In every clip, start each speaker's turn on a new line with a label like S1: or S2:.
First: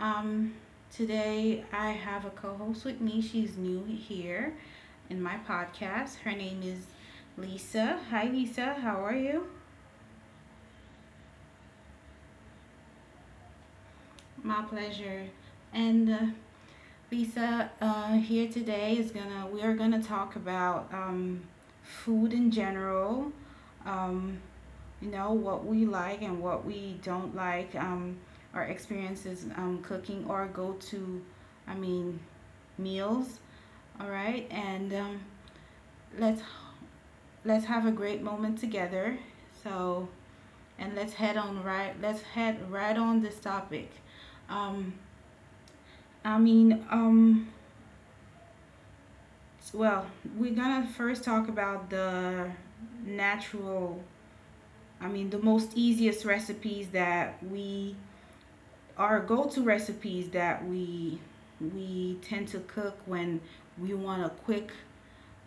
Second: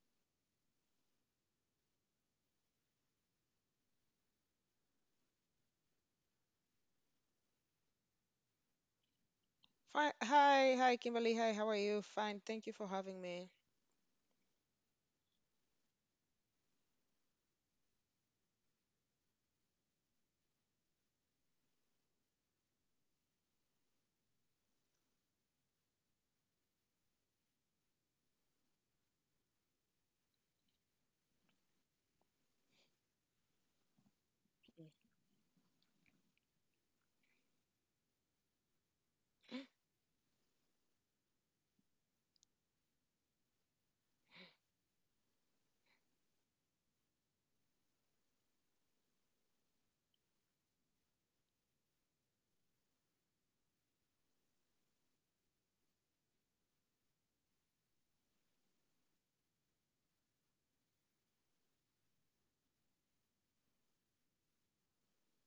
S1: Um, today I have a co host with me. She's new here in my podcast. Her name is Lisa. Hi, Lisa. How are you?
S2: Fine. Hi, Kimberly. Hi, how are you? Fine. Thank you for having me.
S1: My pleasure. And Lisa, here today we are gonna talk about food in general. Um, you know what we like and what we don't like our experiences cooking or go to I mean meals, all right. and let's let's have a great moment together. So and let's head on right let's head right on this topic. um, i mean um, well we're gonna first talk about the natural I mean the most easiest recipes that we our go-to recipes that we tend to cook when we want a quick,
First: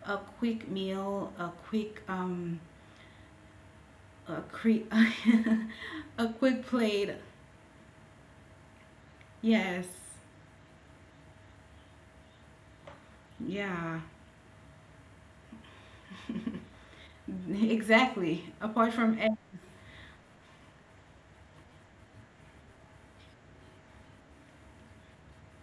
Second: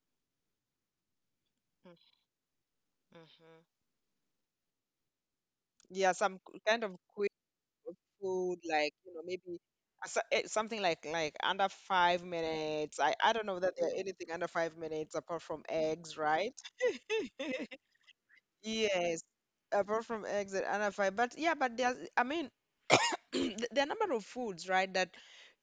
S1: a quick
S2: Mm-hmm.
S1: a cre-
S2: Yeah,
S1: a
S2: some
S1: quick
S2: kind of
S1: plate.
S2: quick food, like you know, maybe
S1: Yes.
S2: something like under 5 minutes. I don't know that there are
S1: Yeah.
S2: anything under 5 minutes apart from eggs, right?
S1: Exactly. Apart from
S2: Yes,
S1: egg.
S2: apart from eggs and under five. But yeah, but there's, I mean, there are a number of foods, right, that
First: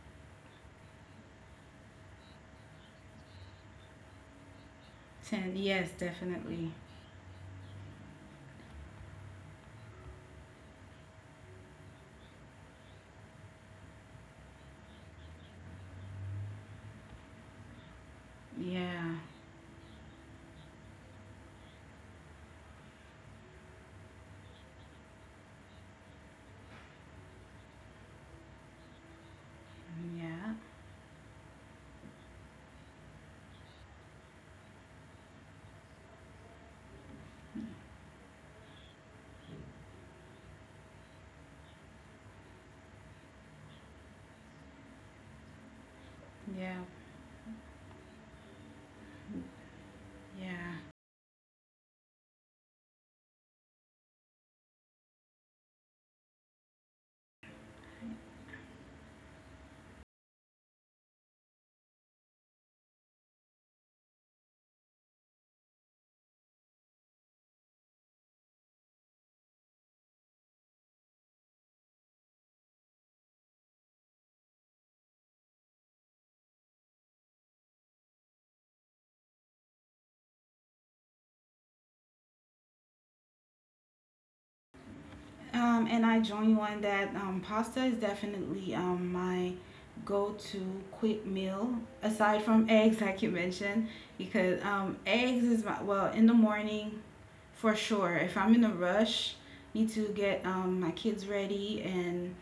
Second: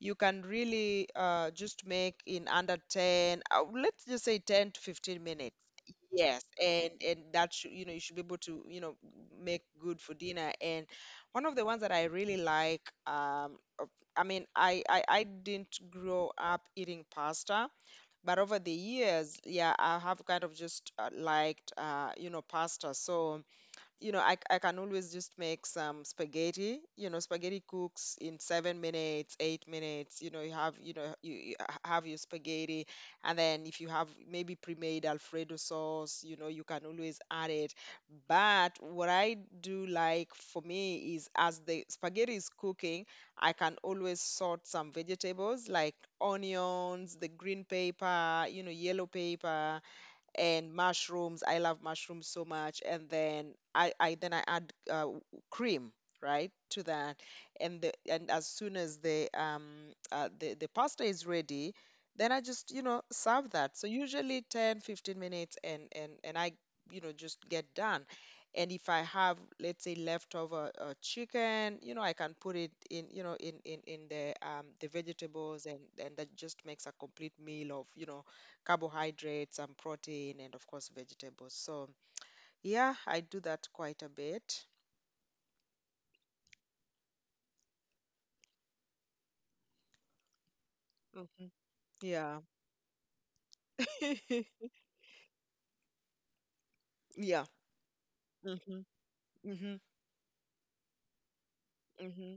S2: you can really just make in under 10, let's just say 10 to 15
S1: Ten,
S2: minutes.
S1: yes,
S2: Yes,
S1: definitely.
S2: and that should you should be able to make good for dinner. And one of the ones that I really like, um, of- I mean, I didn't grow up eating pasta, but over the
S1: Yeah.
S2: years, yeah, I have kind of just liked pasta. So you know, I can always just make some spaghetti. You know, spaghetti cooks in 7 minutes, 8 minutes. You know, you
S1: Yeah.
S2: have you know you, you h- have your spaghetti, and then if you have maybe pre-made Alfredo sauce, you can always add it. But what I do like for me is as the spaghetti is cooking, I can always sort some vegetables like
S1: Yeah.
S2: onions, the green paper, yellow paper and
S1: Yeah.
S2: mushrooms. I love mushrooms so much. And then I add cream right to that and and as soon as the pasta is ready, then I just serve that. So usually 10, 15 minutes and I just get done. And if I have, let's say, leftover chicken, I can put it in, the vegetables, and that just makes a complete meal of carbohydrates, and protein, and of course vegetables. So yeah, I do that quite a bit.
S1: And I join you on that. Pasta is definitely my go-to quick
S2: Hmm.
S1: meal aside
S2: Yeah.
S1: from eggs, like you mentioned, because eggs is my, well, in the morning
S2: Yeah.
S1: for sure. If I'm in a
S2: Mm-hmm.
S1: rush,
S2: Mm-hmm.
S1: need to get my kids ready, and
S2: Mm-hmm.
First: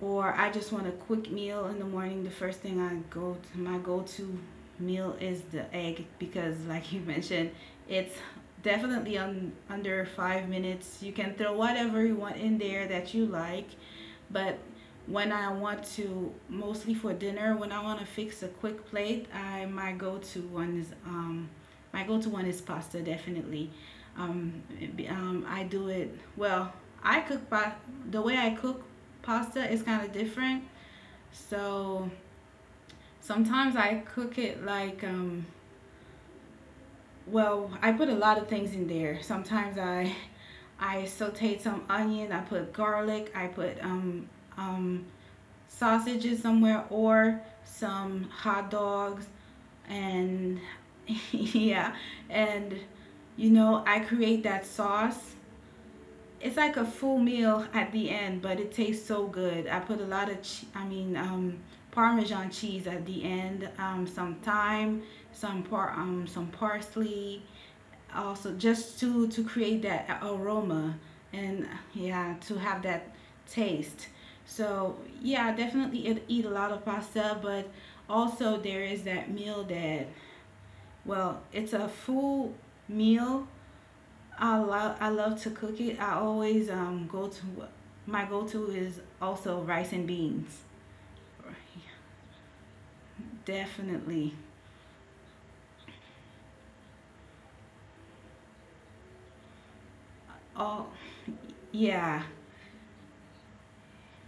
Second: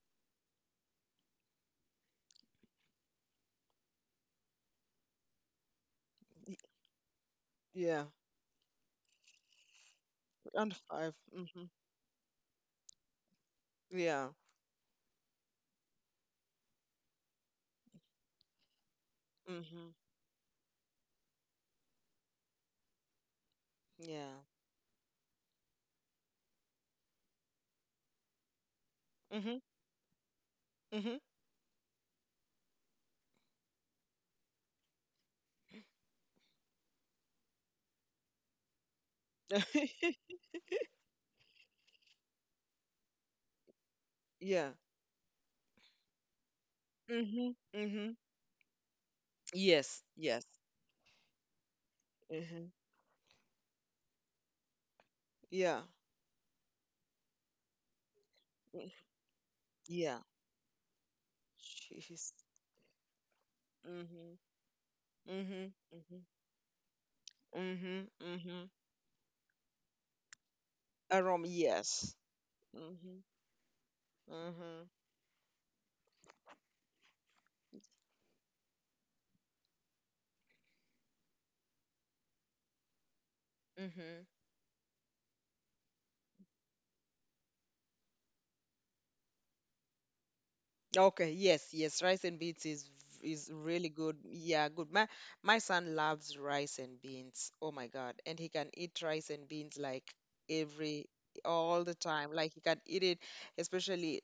S1: or I just want a quick meal in the morning, the first thing I go to, my go to meal is the egg because, like you mentioned,
S2: Yeah.
S1: it's definitely under five
S2: Under
S1: minutes. You
S2: five.
S1: can throw
S2: Mm-hmm.
S1: whatever you want in there that you like.
S2: Yeah.
S1: But when I want to, mostly for dinner, when I want to fix a quick plate, I
S2: Mm-hmm.
S1: my go-to one is my go-to one is pasta, definitely.
S2: Yeah.
S1: Um, I do it well. I cook pa- the way I cook
S2: Mm-hmm.
S1: pasta is kind of different. So sometimes I cook it like well, I put a lot of things in there. Sometimes
S2: Mm-hmm.
S1: I sauteed some onion. I put garlic. I put
S2: Yeah.
S1: um, sausages somewhere or
S2: Mm-hmm. Mm-hmm.
S1: some hot dogs
S2: Yes. Yes.
S1: and yeah,
S2: Mm-hmm.
S1: and you know, I create that sauce.
S2: Yeah.
S1: It's like a full meal at the end, but it
S2: Mm.
S1: tastes so good. I put a
S2: Yeah.
S1: lot of
S2: Jeez.
S1: parmesan cheese at the end, some
S2: Mm-hmm.
S1: thyme,
S2: Mm-hmm. Mm-hmm.
S1: some parsley,
S2: Mm-hmm.
S1: also
S2: Mm-hmm.
S1: just to create that aroma,
S2: Aroma.
S1: and
S2: Yes.
S1: yeah, to have that
S2: Mm-hmm.
S1: taste.
S2: Mm-hmm.
S1: So yeah, I definitely eat a lot of pasta, but also there is that meal that, well, it's a full meal,
S2: Mm-hmm.
S1: I love, I love to cook it. I always go to, my go-to is also rice and beans,
S2: Okay, yes, yes, rice and beans is really good.
S1: definitely.
S2: Yeah, good. My son loves rice and beans. Oh my God. And he can eat rice and beans like
S1: Oh
S2: every all the
S1: yeah,
S2: time. Like he can eat it, especially,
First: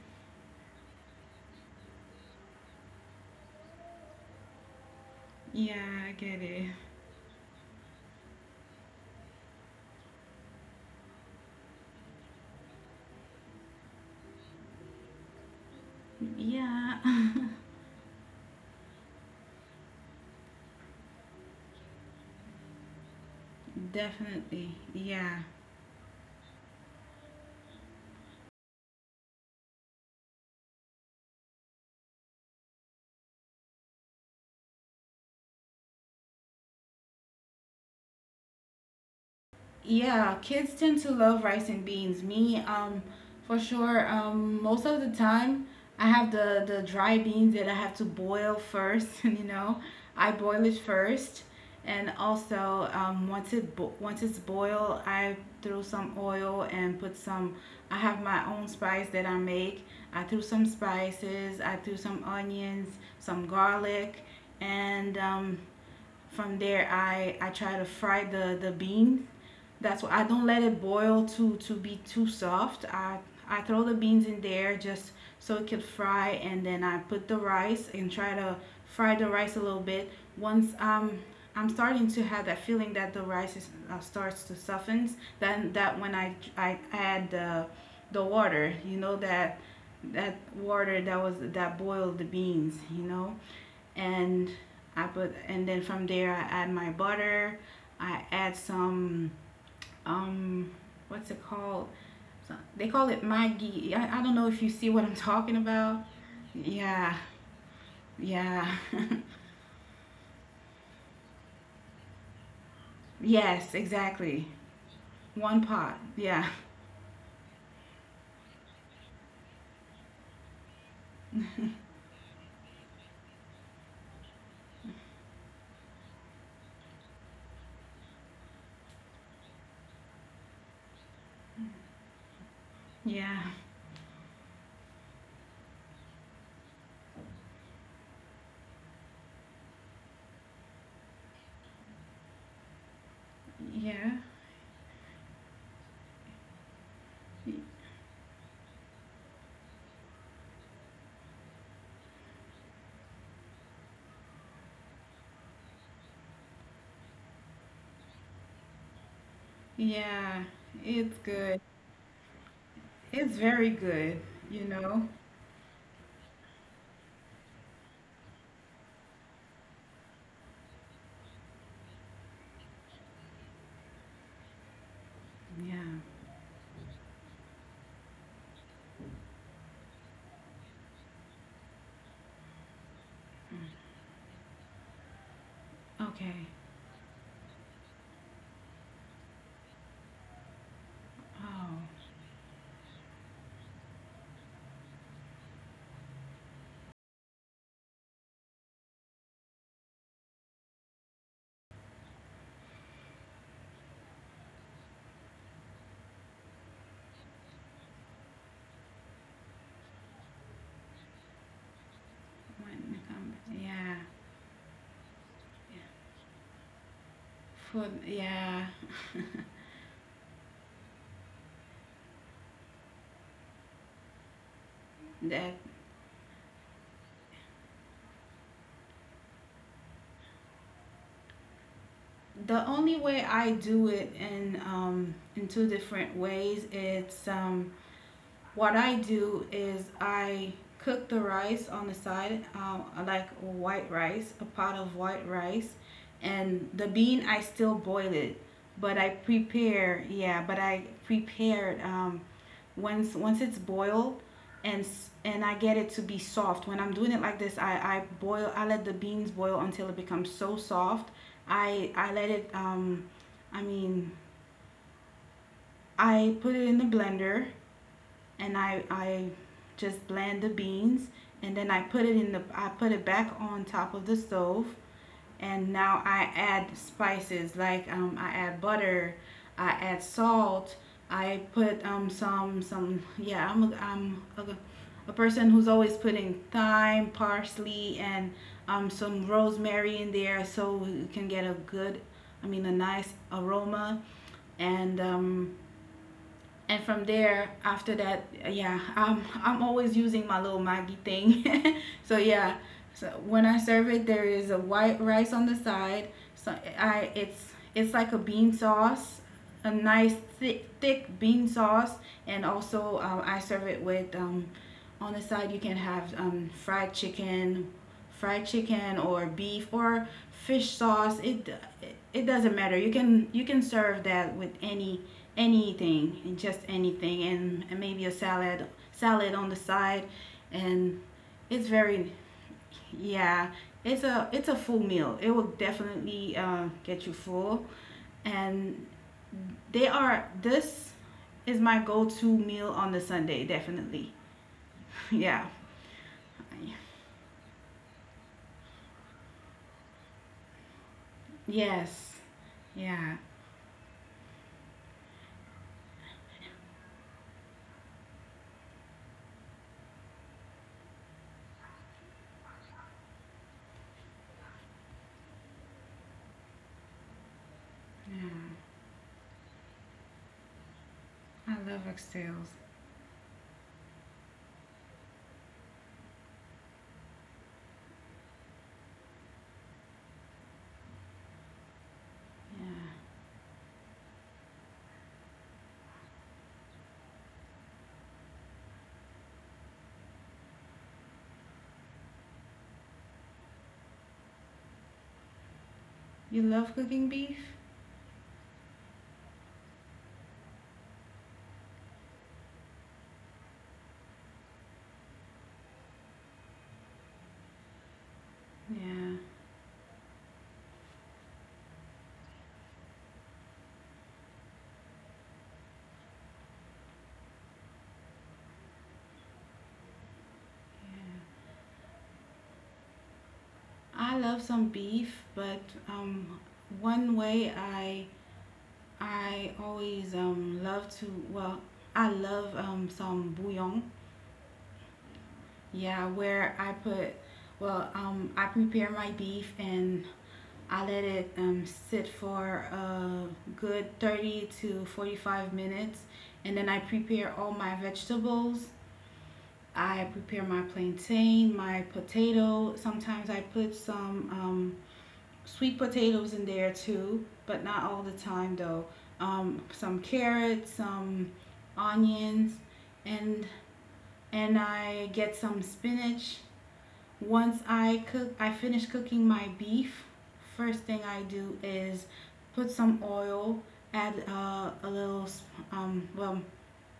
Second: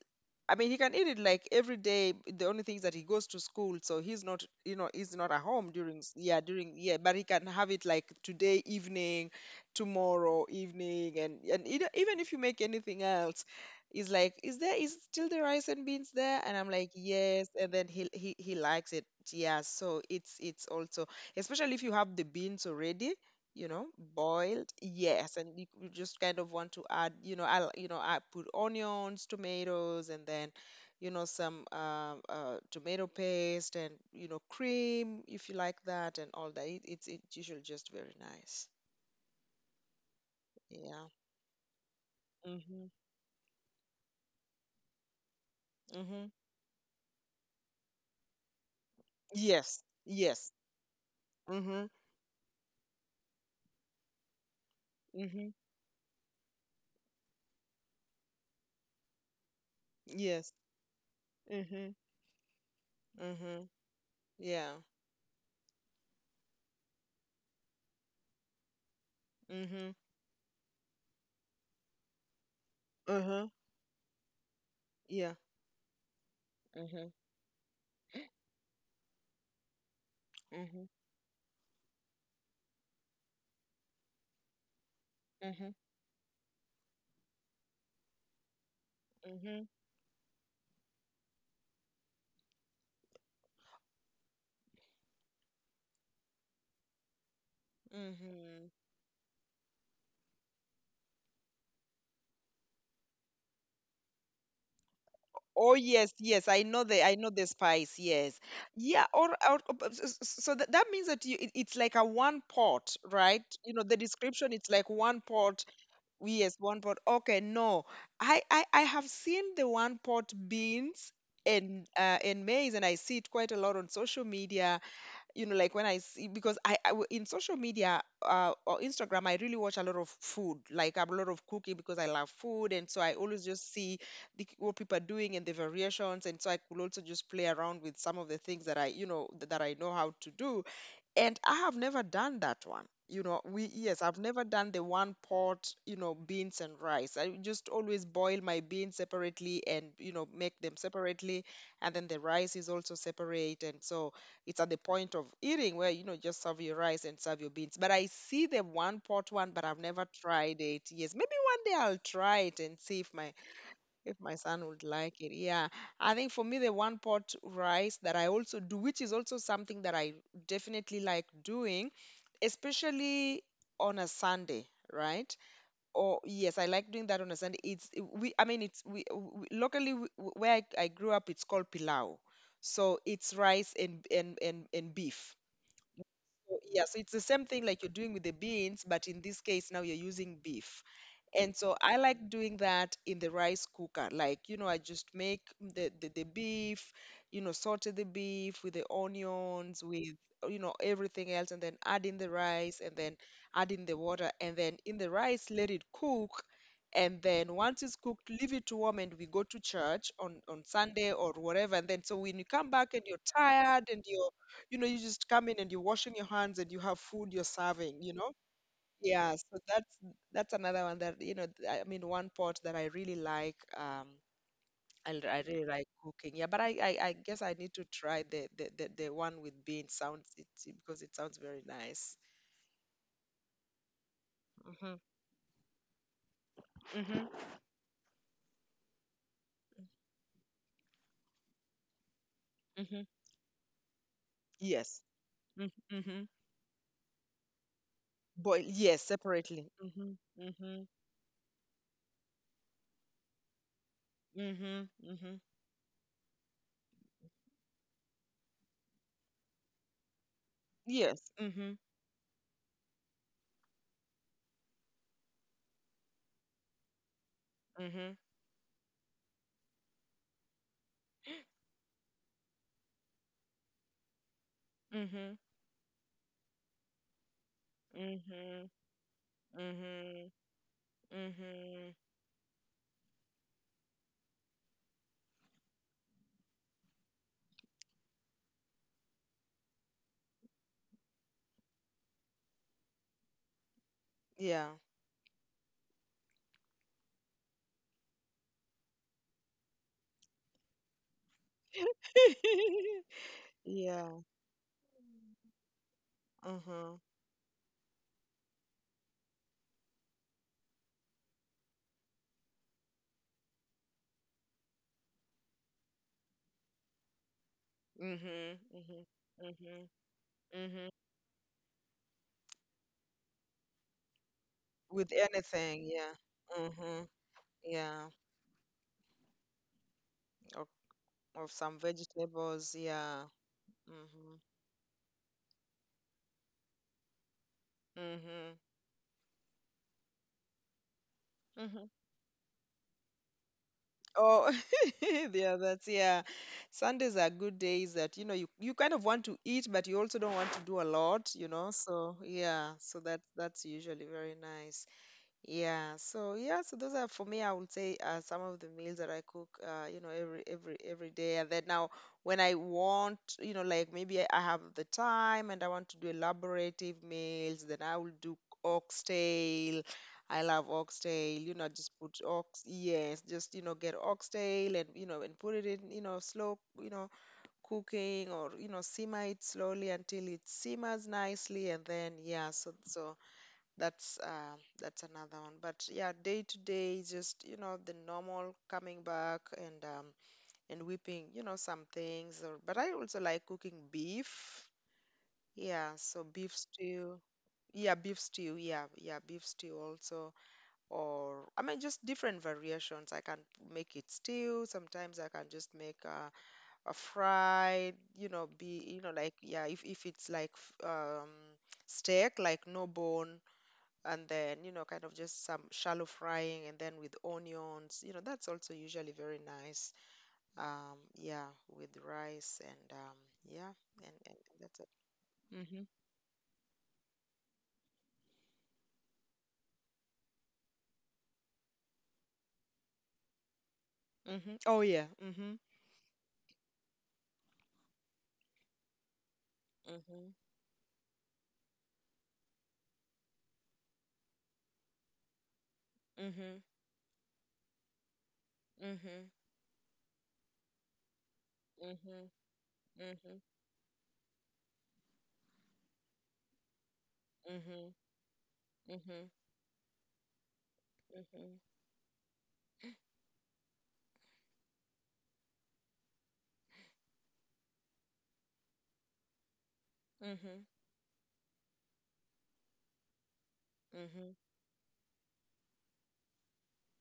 S2: I mean, he can eat it like every day. The only thing is that he goes to school, so he's not at home during,
S1: yeah, I
S2: yeah,
S1: get it.
S2: during, yeah. But he can have it like today evening, tomorrow evening, and even if you make anything else, he's like, is still the rice and beans there? And I'm like,
S1: Yeah.
S2: yes. And then he likes it, yeah. So it's also especially if you have the beans already, you know, boiled.
S1: Definitely,
S2: Yes,
S1: yeah.
S2: and you just kind of want to add, you know, I will you know, I put onions, tomatoes, and then, some tomato paste, and cream if you like that and all that. It's usually just very nice.
S1: Yeah, kids tend
S2: Yeah.
S1: to love rice and beans. Me,
S2: Mhm.
S1: for sure. Most of the time, I
S2: Mhm.
S1: have the dry beans that I have to boil first. You know,
S2: Yes.
S1: I
S2: Yes.
S1: boil it first,
S2: Mhm.
S1: and also once it bo- once it's boiled, I
S2: Mhm.
S1: throw some oil and put some. I have my own spice that I make. I threw
S2: Yes.
S1: some spices. I
S2: Mhm.
S1: threw some onions, some
S2: Mhm.
S1: garlic,
S2: Yeah.
S1: and from there, I try to fry the bean.
S2: Mhm.
S1: That's why I don't let it boil to be too soft.
S2: Uh-huh.
S1: I throw the beans in there just
S2: Yeah.
S1: so it could fry, and then I
S2: Mhm.
S1: put the rice and try to fry the rice a little bit. Once
S2: Mhm.
S1: I'm starting to have that feeling that the rice is, starts to soften,
S2: Mhm.
S1: then that when I add the water, you know, that
S2: Mhm.
S1: that water that was that boiled the beans, you know, and I put, and then from there I add my butter. I add
S2: Mhm.
S1: some um what's it called? They call it Maggi. I don't know if you see what I'm talking
S2: Oh
S1: about.
S2: yes, yes, I know the I
S1: Yeah.
S2: know the spice. Yes,
S1: Yeah.
S2: yeah. Or, oh, but so that means that it's like a one pot, right? You
S1: Yes,
S2: know the description.
S1: exactly.
S2: It's like one pot.
S1: One pot. Yeah.
S2: Yes, one pot. Okay, no, I have seen the one pot beans and maize, and I see it quite a lot on social media. You know, like when I see, because in social media, or Instagram, I really watch a lot of food, like a lot of cooking, because I love food. And so I always
S1: Yeah.
S2: just see what people are doing and the variations. And so I could also just play around with some of the things that I you know th- that I know how to do. And I have never done that one. You know, we yes,
S1: Yeah.
S2: I've never done the one pot, beans and rice. I just always boil my beans separately and, make them separately. And then the rice is also separate. And so it's at the point of eating where, just serve your rice and serve your beans. But I see the one pot one, but I've never
S1: Yeah.
S2: tried it. Yes,
S1: It's
S2: maybe one
S1: good.
S2: day I'll try it and see
S1: It's very
S2: if
S1: good,
S2: my son
S1: you
S2: would
S1: know.
S2: like it. Yeah. I think for me, the one pot rice that I also do, which is also something that I definitely like doing, especially on a Sunday, right?
S1: Yeah.
S2: Or yes, I like doing that on a Sunday. I mean, it's we locally where I grew up, it's called pilau. So it's rice and and beef.
S1: Okay.
S2: So, yeah, so it's the same thing like you're doing with the beans, but in this case now you're using beef. And so I
S1: Oh,
S2: like doing that in the rice cooker. Like, I just make the beef, you know, saute the beef with the onions, with, everything else, and then add in the rice and then add in the water. And then in the rice, let it cook. And then once it's cooked, leave it to warm, and we go to church on, Sunday or whatever. And then so when you come back
S1: when
S2: and
S1: I
S2: you're
S1: come.
S2: tired
S1: Yeah.
S2: and you just come in and you're washing your hands and you have food you're
S1: For
S2: serving, you know?
S1: yeah,
S2: Yeah, so that's another one that, I mean, one pot that I really like. I
S1: that,
S2: really like cooking. Yeah, but I guess I need to try the one with beans. Sounds because it sounds very nice.
S1: the only way I do it
S2: Mm-hmm.
S1: in two different ways. It's
S2: Mm-hmm.
S1: what I do is I cook the rice on the side,
S2: Mm-hmm.
S1: like white rice, a pot of
S2: Yes.
S1: white rice,
S2: Mm-hmm.
S1: and the bean I still boil it,
S2: Boil.
S1: but
S2: Yes,
S1: I
S2: separately.
S1: prepare,
S2: Mm-hmm.
S1: yeah, but
S2: Mm-hmm.
S1: I prepared once it's boiled,
S2: Mm-hmm.
S1: and
S2: Mm-hmm.
S1: and I get it to be soft. When I'm doing it like this, I boil, I let the beans boil until it becomes so soft.
S2: Yes. Mm-hmm.
S1: I let it I mean, I put it in the blender
S2: Mm-hmm.
S1: and I just blend the beans, and then I put it in the, I put it back on top of the stove,
S2: Mm-hmm.
S1: and now I add spices like I add
S2: Mm-hmm.
S1: butter, I add
S2: Mm-hmm.
S1: salt, I put
S2: Mm-hmm.
S1: some yeah, I'm a person who's always putting thyme, parsley, and some rosemary in there, so you can get a good, I mean a nice aroma,
S2: Yeah.
S1: and um and from there after that, yeah, I'm always using my little maggie thing so yeah, so when I serve it,
S2: Yeah.
S1: there is a white rice on the side. So
S2: Mm-hmm.
S1: I it's like a bean sauce, a nice thick bean sauce, and also I serve it with on the side you can have fried
S2: Mm-hmm.
S1: chicken or
S2: Mm-hmm.
S1: beef
S2: Mm-hmm.
S1: or fish
S2: Mm-hmm.
S1: sauce. It doesn't matter. You can serve that with
S2: With anything, yeah.
S1: anything and just
S2: Mm-hmm.
S1: anything, and
S2: Yeah.
S1: maybe a salad on the side,
S2: Or,
S1: and
S2: or
S1: it's
S2: some
S1: very,
S2: vegetables, yeah.
S1: yeah, it's a,
S2: Mm-hmm.
S1: it's a full meal. It will definitely get you full,
S2: Mm-hmm.
S1: and they are. This is my
S2: Mm-hmm.
S1: go-to meal on the Sunday. Definitely,
S2: Oh,
S1: yeah,
S2: yeah, that's yeah. Sundays are good days that, you kind of want to eat, but you also don't want to do a lot.
S1: yes,
S2: So yeah, so
S1: yeah,
S2: that's usually very nice. Yeah, so yeah, so those are for me, I would say some of the meals that I cook, every day. And then now when I want, like maybe I have the time and I want to do elaborative meals, then I will do
S1: yeah.
S2: oxtail. I love oxtail,
S1: I love
S2: just put
S1: oxtails.
S2: yes, just, get oxtail and, and put it in, slow, cooking or, simmer it slowly until it simmers nicely. And then, yeah, so
S1: Yeah,
S2: so that's another one. But yeah, day to day, is just the normal coming back and whipping, some things. Or but I also like cooking beef. Yeah, so
S1: you
S2: beef
S1: love cooking
S2: stew.
S1: beef.
S2: Yeah, beef stew. Yeah, yeah, beef stew also. Or I mean, just different variations. I can make it stew. Sometimes I can just make a fried. You know, be you know,
S1: Yeah,
S2: like, yeah, if it's like steak, like no bone, and then, kind of just some shallow frying and then with onions, that's also usually very nice.
S1: yeah.
S2: Yeah, with rice and yeah, and,
S1: I
S2: and
S1: love some
S2: that's it.
S1: beef, but
S2: Mm-hmm.
S1: um, one way I always love to, well, I love some bouillon,
S2: Mm-hmm. Oh yeah. Mm-hmm.
S1: yeah, where I put, well, I prepare my beef and
S2: Mm-hmm.
S1: I let it sit for a good 30 to 45 minutes.
S2: Mm-hmm.
S1: And then I prepare all my vegetables. I prepare my plantain, my
S2: Mm-hmm.
S1: potato. Sometimes
S2: Mm-hmm.
S1: I put some sweet potatoes in there too, but not
S2: Mm-hmm.
S1: all the time though.
S2: Mm-hmm.
S1: Some carrots, some
S2: Mm-hmm. Mm-hmm.
S1: onions, and and I get some spinach. Once I cook, I finish cooking my beef.
S2: Mm-hmm.
S1: First thing I do is put some oil, add
S2: Mm-hmm.
S1: a little well,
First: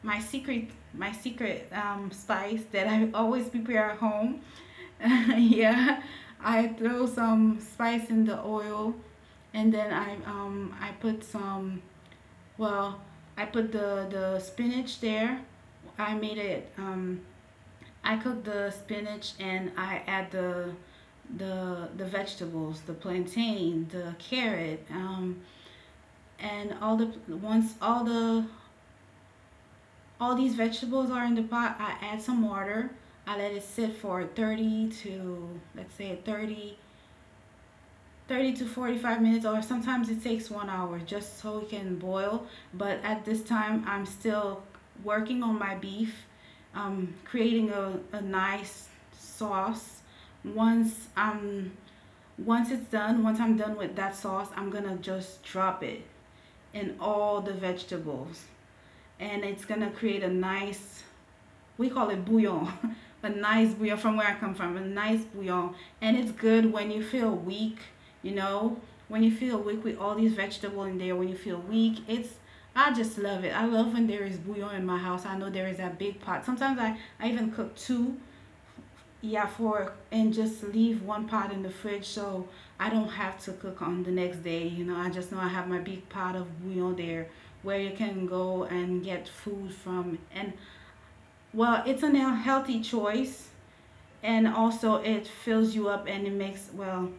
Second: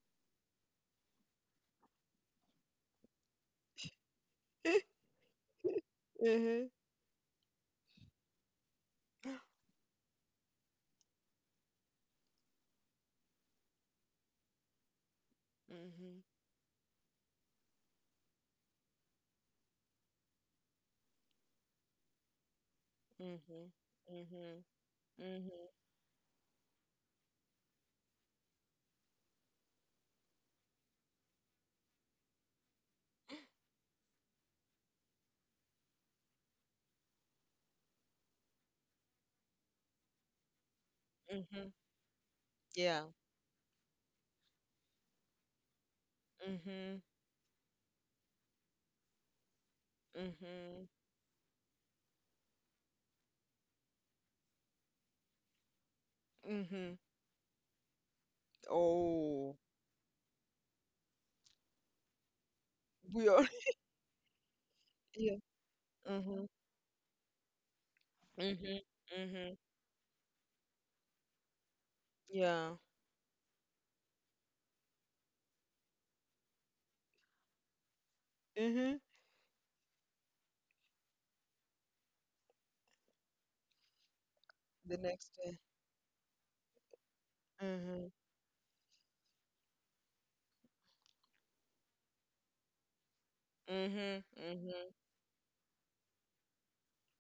S1: my secret spice that I always prepare at home yeah, I
S2: Mhm,
S1: throw some spice in the oil, and then I put some, well, I put the spinach there. I made it I cook the spinach and I add the the vegetables, the plantain, the
S2: mhm,
S1: carrot,
S2: mhm, mhm,
S1: and all the, once all the, all these vegetables are in the pot, I add some water. I let it sit for 30, to let's say 30 to 45 minutes, or sometimes it takes 1 hour, just so it
S2: mhm.
S1: can boil, but
S2: Yeah.
S1: at this time I'm still working on my beef,
S2: Mhm,
S1: creating a nice sauce.
S2: mhm,
S1: once i'm once it's done, once I'm done with that sauce, I'm gonna just drop it in
S2: mhm.
S1: all the vegetables, and
S2: Oh,
S1: it's gonna create a nice, we call it bouillon,
S2: we
S1: a
S2: are
S1: nice bouillon from where I come from, a nice
S2: yeah.
S1: bouillon. And it's
S2: Mhm.
S1: good when you feel weak, you know,
S2: Mhm.
S1: when you
S2: Mhm.
S1: feel weak with all these vegetables in there, when you feel weak, it's,
S2: Yeah.
S1: I just love it. I love when there is bouillon in my house. I know there is that big pot. Sometimes I even cook two,
S2: Mhm.
S1: yeah, four, and just leave one pot in the fridge so I don't have to cook on the next day. You
S2: The
S1: know, I
S2: next
S1: just know I
S2: day.
S1: have my big pot of bouillon there where you
S2: Mhm.
S1: can go and get food from. And well, it's a healthy choice,
S2: Mhm.
S1: and
S2: Mhm.
S1: also it fills you up and it makes, well,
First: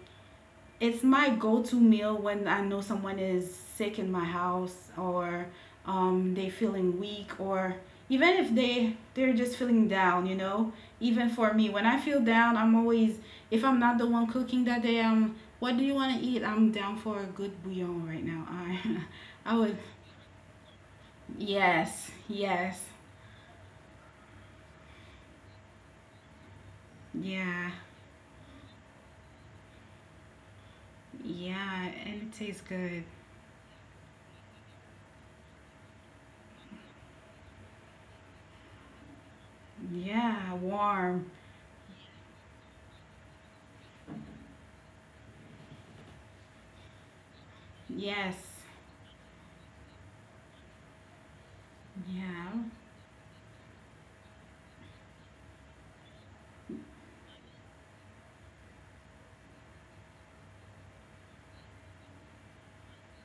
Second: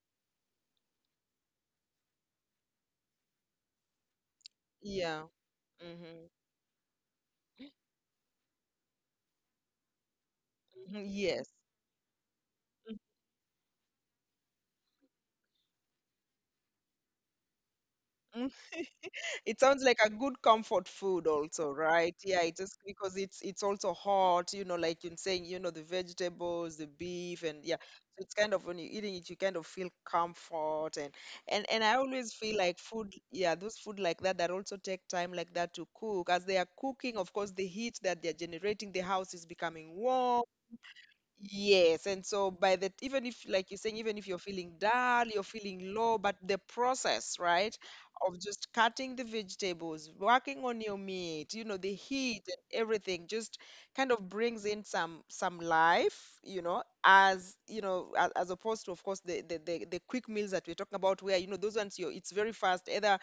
S1: it's my go to meal when I know someone is sick in my house
S2: Yeah.
S1: or
S2: Mhm.
S1: they feeling weak, or even if they're just feeling down, you know,
S2: Mhm.
S1: even
S2: Yes.
S1: for me when I feel down, I'm always, if I'm not the one cooking that day, um, what do you want to eat, I'm down for a good bouillon right now.
S2: Mm.
S1: I I
S2: It
S1: would,
S2: sounds like a good comfort food also,
S1: yes,
S2: right? Yeah, it just
S1: yes,
S2: because it's also hot, like you're saying, the vegetables, the beef, and
S1: yeah.
S2: yeah. So it's kind of when you're eating it, you kind of feel comfort. And and
S1: Yeah,
S2: and I
S1: and it
S2: always
S1: tastes
S2: feel like
S1: good.
S2: food, yeah, those food like that also take time like that to cook. As they are cooking, of course, the heat that they're generating, the house is becoming warm.
S1: Yeah, warm.
S2: Yes, and so by the even if like you're saying, even if you're feeling dull, you're feeling low, but the process, right,
S1: Yes.
S2: of just cutting the vegetables, working on your meat, you know, the heat
S1: Yeah.
S2: and everything just kind of brings in some life, you know, as opposed to, of course, the quick meals that we're talking about where, you know, those ones you it's very fast, either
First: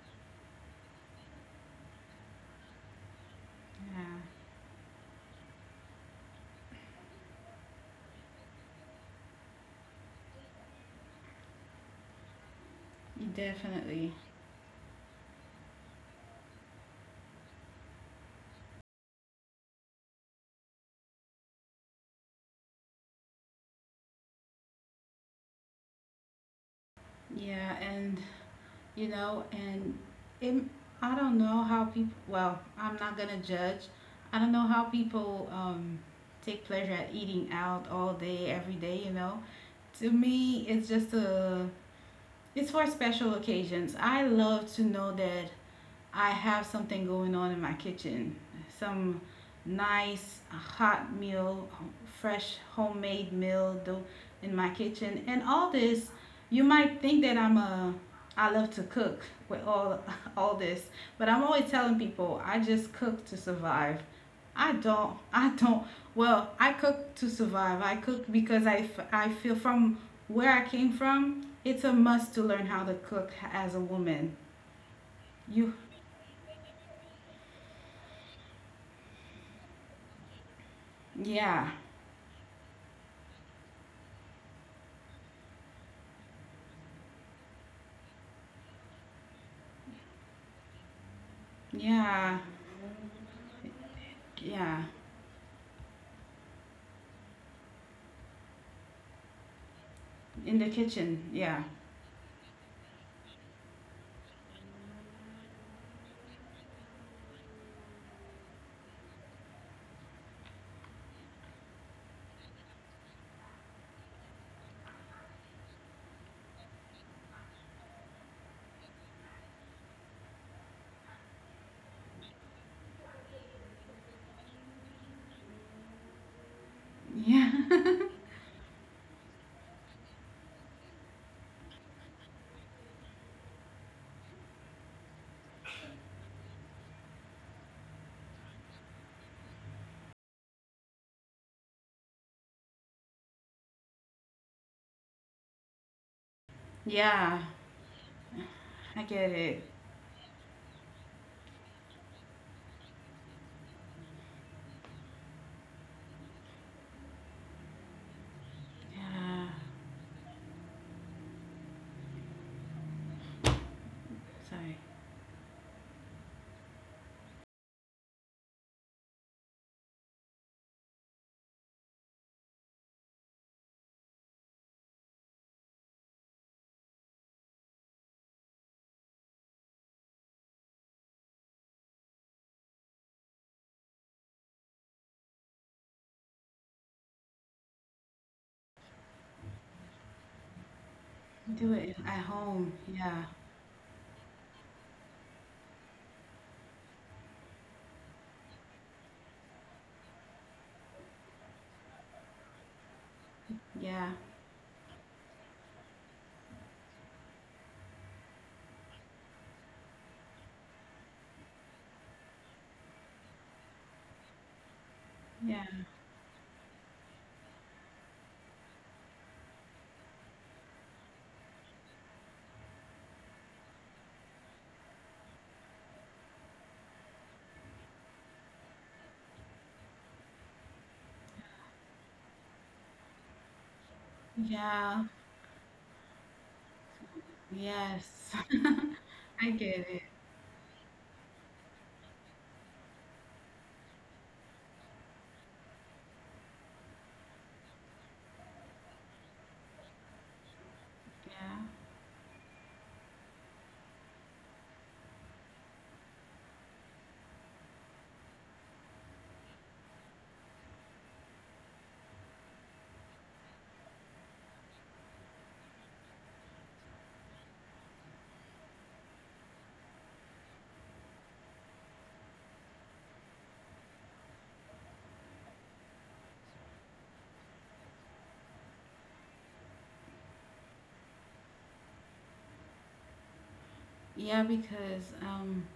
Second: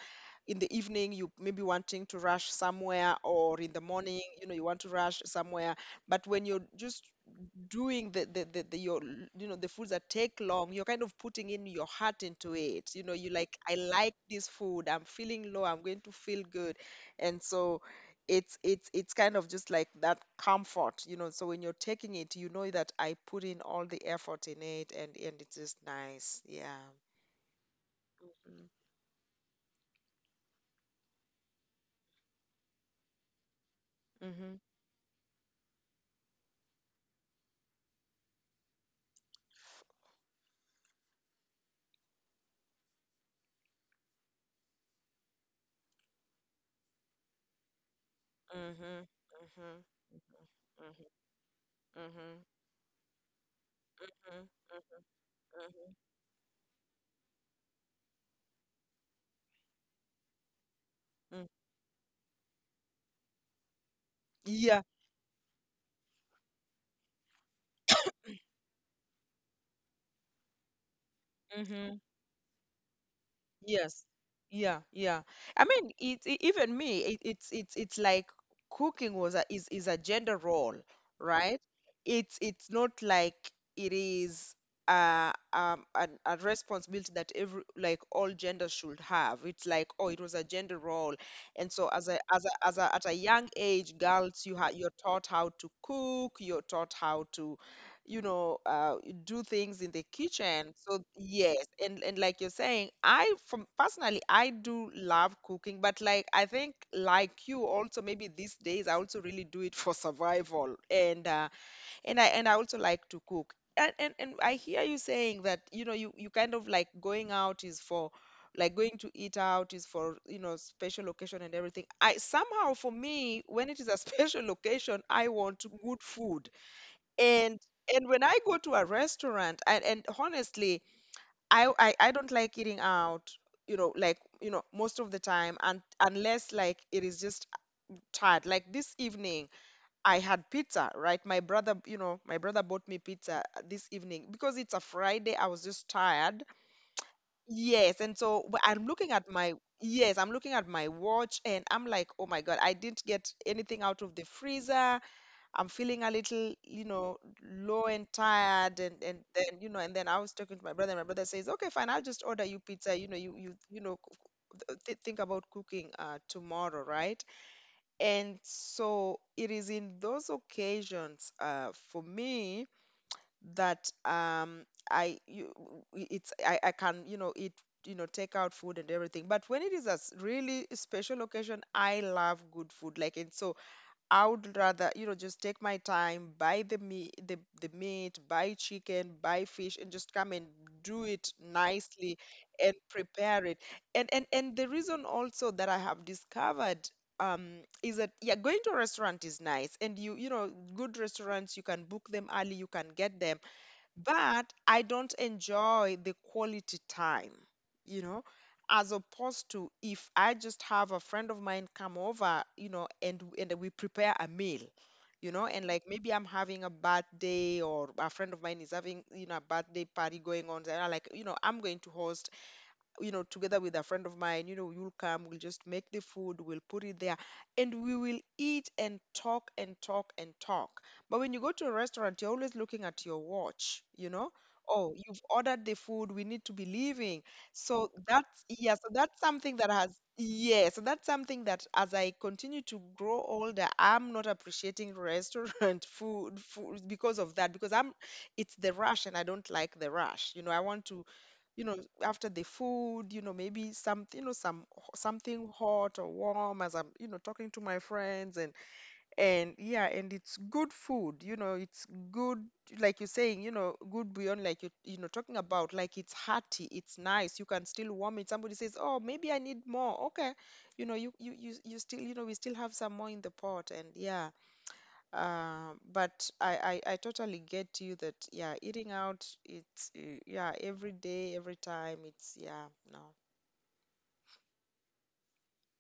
S2: in the evening you maybe wanting to rush somewhere or in the
S1: Yeah.
S2: morning, you know, you want to rush somewhere. But when you're just doing the foods that take long, you're kind of putting in your heart into it you know you like I like
S1: Definitely.
S2: this food, I'm feeling low, I'm going to feel good. And so it's kind of just like that comfort, you know. So when you're taking it, you know that I put in all the effort in it, and it's just nice, yeah.
S1: Yeah, and you know, and it, I don't know how people, well, I'm not gonna judge.
S2: Mm-hmm.
S1: I
S2: Mm-hmm.
S1: don't know how people take pleasure at eating out all day every day, you know. To me, it's just a, it's for special occasions. I love to know that I have something going on in my kitchen.
S2: Mm-hmm.
S1: Some nice hot
S2: Mm-hmm.
S1: meal,
S2: Mm-hmm.
S1: fresh homemade meal in my
S2: Mm-hmm.
S1: kitchen. And all this, you might think that I love to cook with all all this, but
S2: Mm-hmm.
S1: I'm
S2: Mm-hmm.
S1: always telling people I just cook to survive. I
S2: Yeah.
S1: don't. I don't. Well, I cook to survive. I cook because I feel from where I came from, it's a must to learn how to cook as a
S2: Yes.
S1: woman.
S2: Yeah, yeah. I
S1: You
S2: mean, even me, it, it's like cooking was a is a gender role, right?
S1: Yeah,
S2: It's not like it is a responsibility that every, like, all genders should have. It's like, oh, it was a gender role, and so as a
S1: yeah,
S2: as a as a at a young age, girls,
S1: yeah.
S2: you're taught how to cook, you're taught how to, you know, uh, do things in the
S1: In the
S2: kitchen. So
S1: kitchen.
S2: yes,
S1: Yeah.
S2: and like you're saying, I from personally, I do love cooking, but, like, I think, like, you also, maybe these days I also really do it for survival, and and I also like to cook. And I hear you saying that, you know, you kind of, like, going out is for, like, going to eat out is for, you know, special occasion and everything. I somehow, for me, when it is a special occasion, I want good food,
S1: Yeah.
S2: and and when I go to a restaurant, and honestly, I don't like eating out, you know, like, you know, most of the time, and unless, like, it is just tired, like this evening, I had pizza, right? My brother, bought me pizza this evening, because it's a Friday, I was just tired.
S1: Yeah.
S2: Yes, and so wh- I'm
S1: I
S2: looking at
S1: get
S2: my
S1: it.
S2: yes, I'm looking at my watch and I'm like, oh my God, I didn't get anything out of the freezer. I'm feeling a little, you know, low and tired, and and
S1: Yeah.
S2: then, you know, and then I was talking to my brother and my brother says, "Okay, fine, I'll just order you pizza. You know, you know, c- c-
S1: Sorry.
S2: th think about cooking tomorrow, right?" And so it is in those occasions for me that I you w- it's I can, you know, eat, you know, take out food and everything, but when it is a really special occasion, I love good food, like, and so I would rather, you know, just take my time, buy the meat, buy chicken, buy fish, and just come and do it
S1: Do it
S2: nicely
S1: at home.
S2: and
S1: Yeah.
S2: prepare it. And the reason also that I have discovered, um is that, yeah, going to a restaurant is nice, and you know, good restaurants you can book them early, you can get them,
S1: Yeah.
S2: but I don't enjoy the quality time, you know, as opposed to if I just have a friend of mine come over, you know, and we prepare a meal, you know, and like
S1: Yeah.
S2: maybe I'm having a birthday or a friend of mine is having, you know, a birthday party going on, and I, like, you know, I'm going to host, you know, together with a friend of mine, you know, you'll come, we'll just make the food, we'll put it there, and we will eat and talk and talk and talk. But when you go to a restaurant, you're always looking at your watch, you know. Oh,
S1: Yeah.
S2: you've ordered the food, we need to be leaving. So that's,
S1: Yes.
S2: yeah, so that's
S1: I
S2: something that
S1: get
S2: has,
S1: it.
S2: yeah, so that's something that, as I continue to grow older, I'm not appreciating restaurant food, because of that, because I'm, it's the rush and I don't like the rush. You know, I want to,
S1: Yeah.
S2: you know, after the food, you know, maybe some, you know, some something hot or warm, as I'm, you know, talking to my friends, and yeah, and it's good food, you know, it's good, like you're saying, you know, good, beyond, like, you know, talking about, like, it's hearty, it's nice, you can still warm it. Somebody says, oh, maybe I need more. Okay, you know, you still, you know, we still have some more in the pot, and yeah. But I totally get you that, yeah, eating out, it's, yeah, every day, every time, it's, yeah, no.
S1: Yeah, because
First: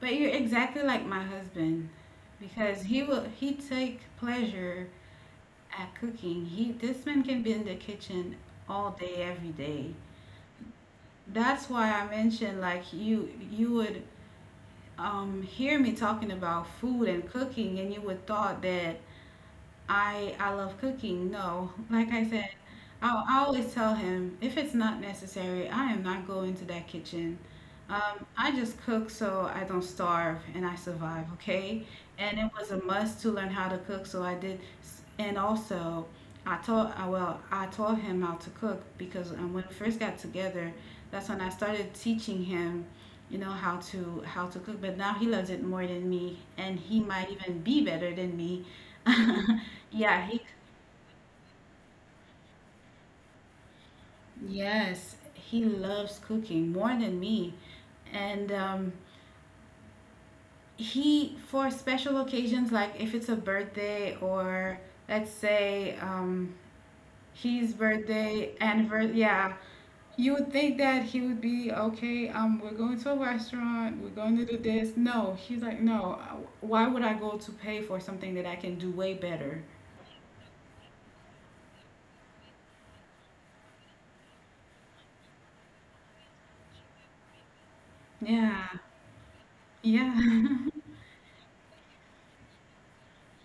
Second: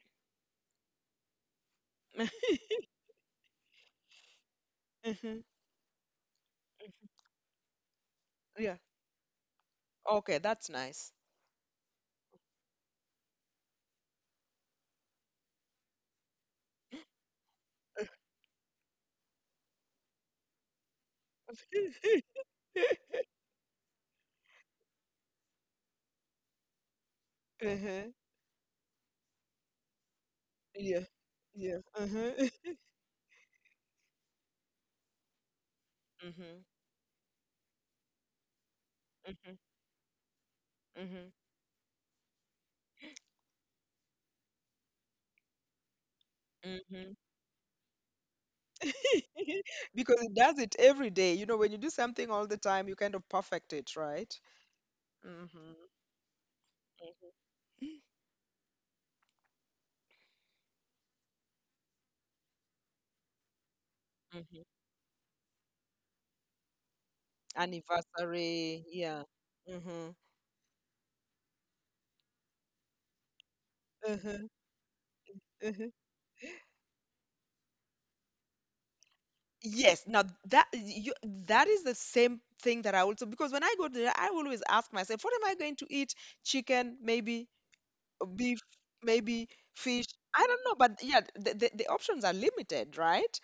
S1: but you're exactly like my husband because he take pleasure
S2: Mhm.
S1: at cooking. He This man can be in the kitchen
S2: Yeah.
S1: all day every day.
S2: Okay, that's nice.
S1: That's why I mentioned, like, you would hear me talking about food and cooking, and you would thought that I love cooking. No, like I said, I always tell him if it's not necessary, I am not going to that kitchen.
S2: Uh-huh.
S1: I just cook so I don't starve and I
S2: Yeah.
S1: survive.
S2: Yeah.
S1: Okay,
S2: Uh-huh.
S1: and it was a must to learn how to cook, so I did. And also, I
S2: Mm-hmm.
S1: taught well, I taught him how to cook because
S2: Mm-hmm.
S1: when we first got together, that's
S2: Mm-hmm.
S1: when I started teaching him. You know how to cook, but now he loves it more than me, and he might even be better than me.
S2: Because
S1: Yeah,
S2: it does it every day. You know, when you do something all the time, you kind of perfect it, right?
S1: yes, he
S2: Mm-hmm.
S1: loves cooking more than me. And he, for special occasions, like if it's a birthday
S2: Mm-hmm.
S1: or let's say his birthday,
S2: Anniversary.
S1: anniversary,
S2: Yeah.
S1: yeah,
S2: Mm-hmm.
S1: you would think that he would be okay. We're going to a restaurant, we're going to
S2: Uh-huh.
S1: do this. No, he's like, no, why would I go to pay for something that I can do way better?
S2: Yes. Now that you, that is the same thing that I also, because when I go there, I always ask myself, what am I going to eat? Chicken, maybe beef,
S1: Yeah,
S2: maybe fish. I don't
S1: yeah,
S2: know, but yeah, the options are limited, right?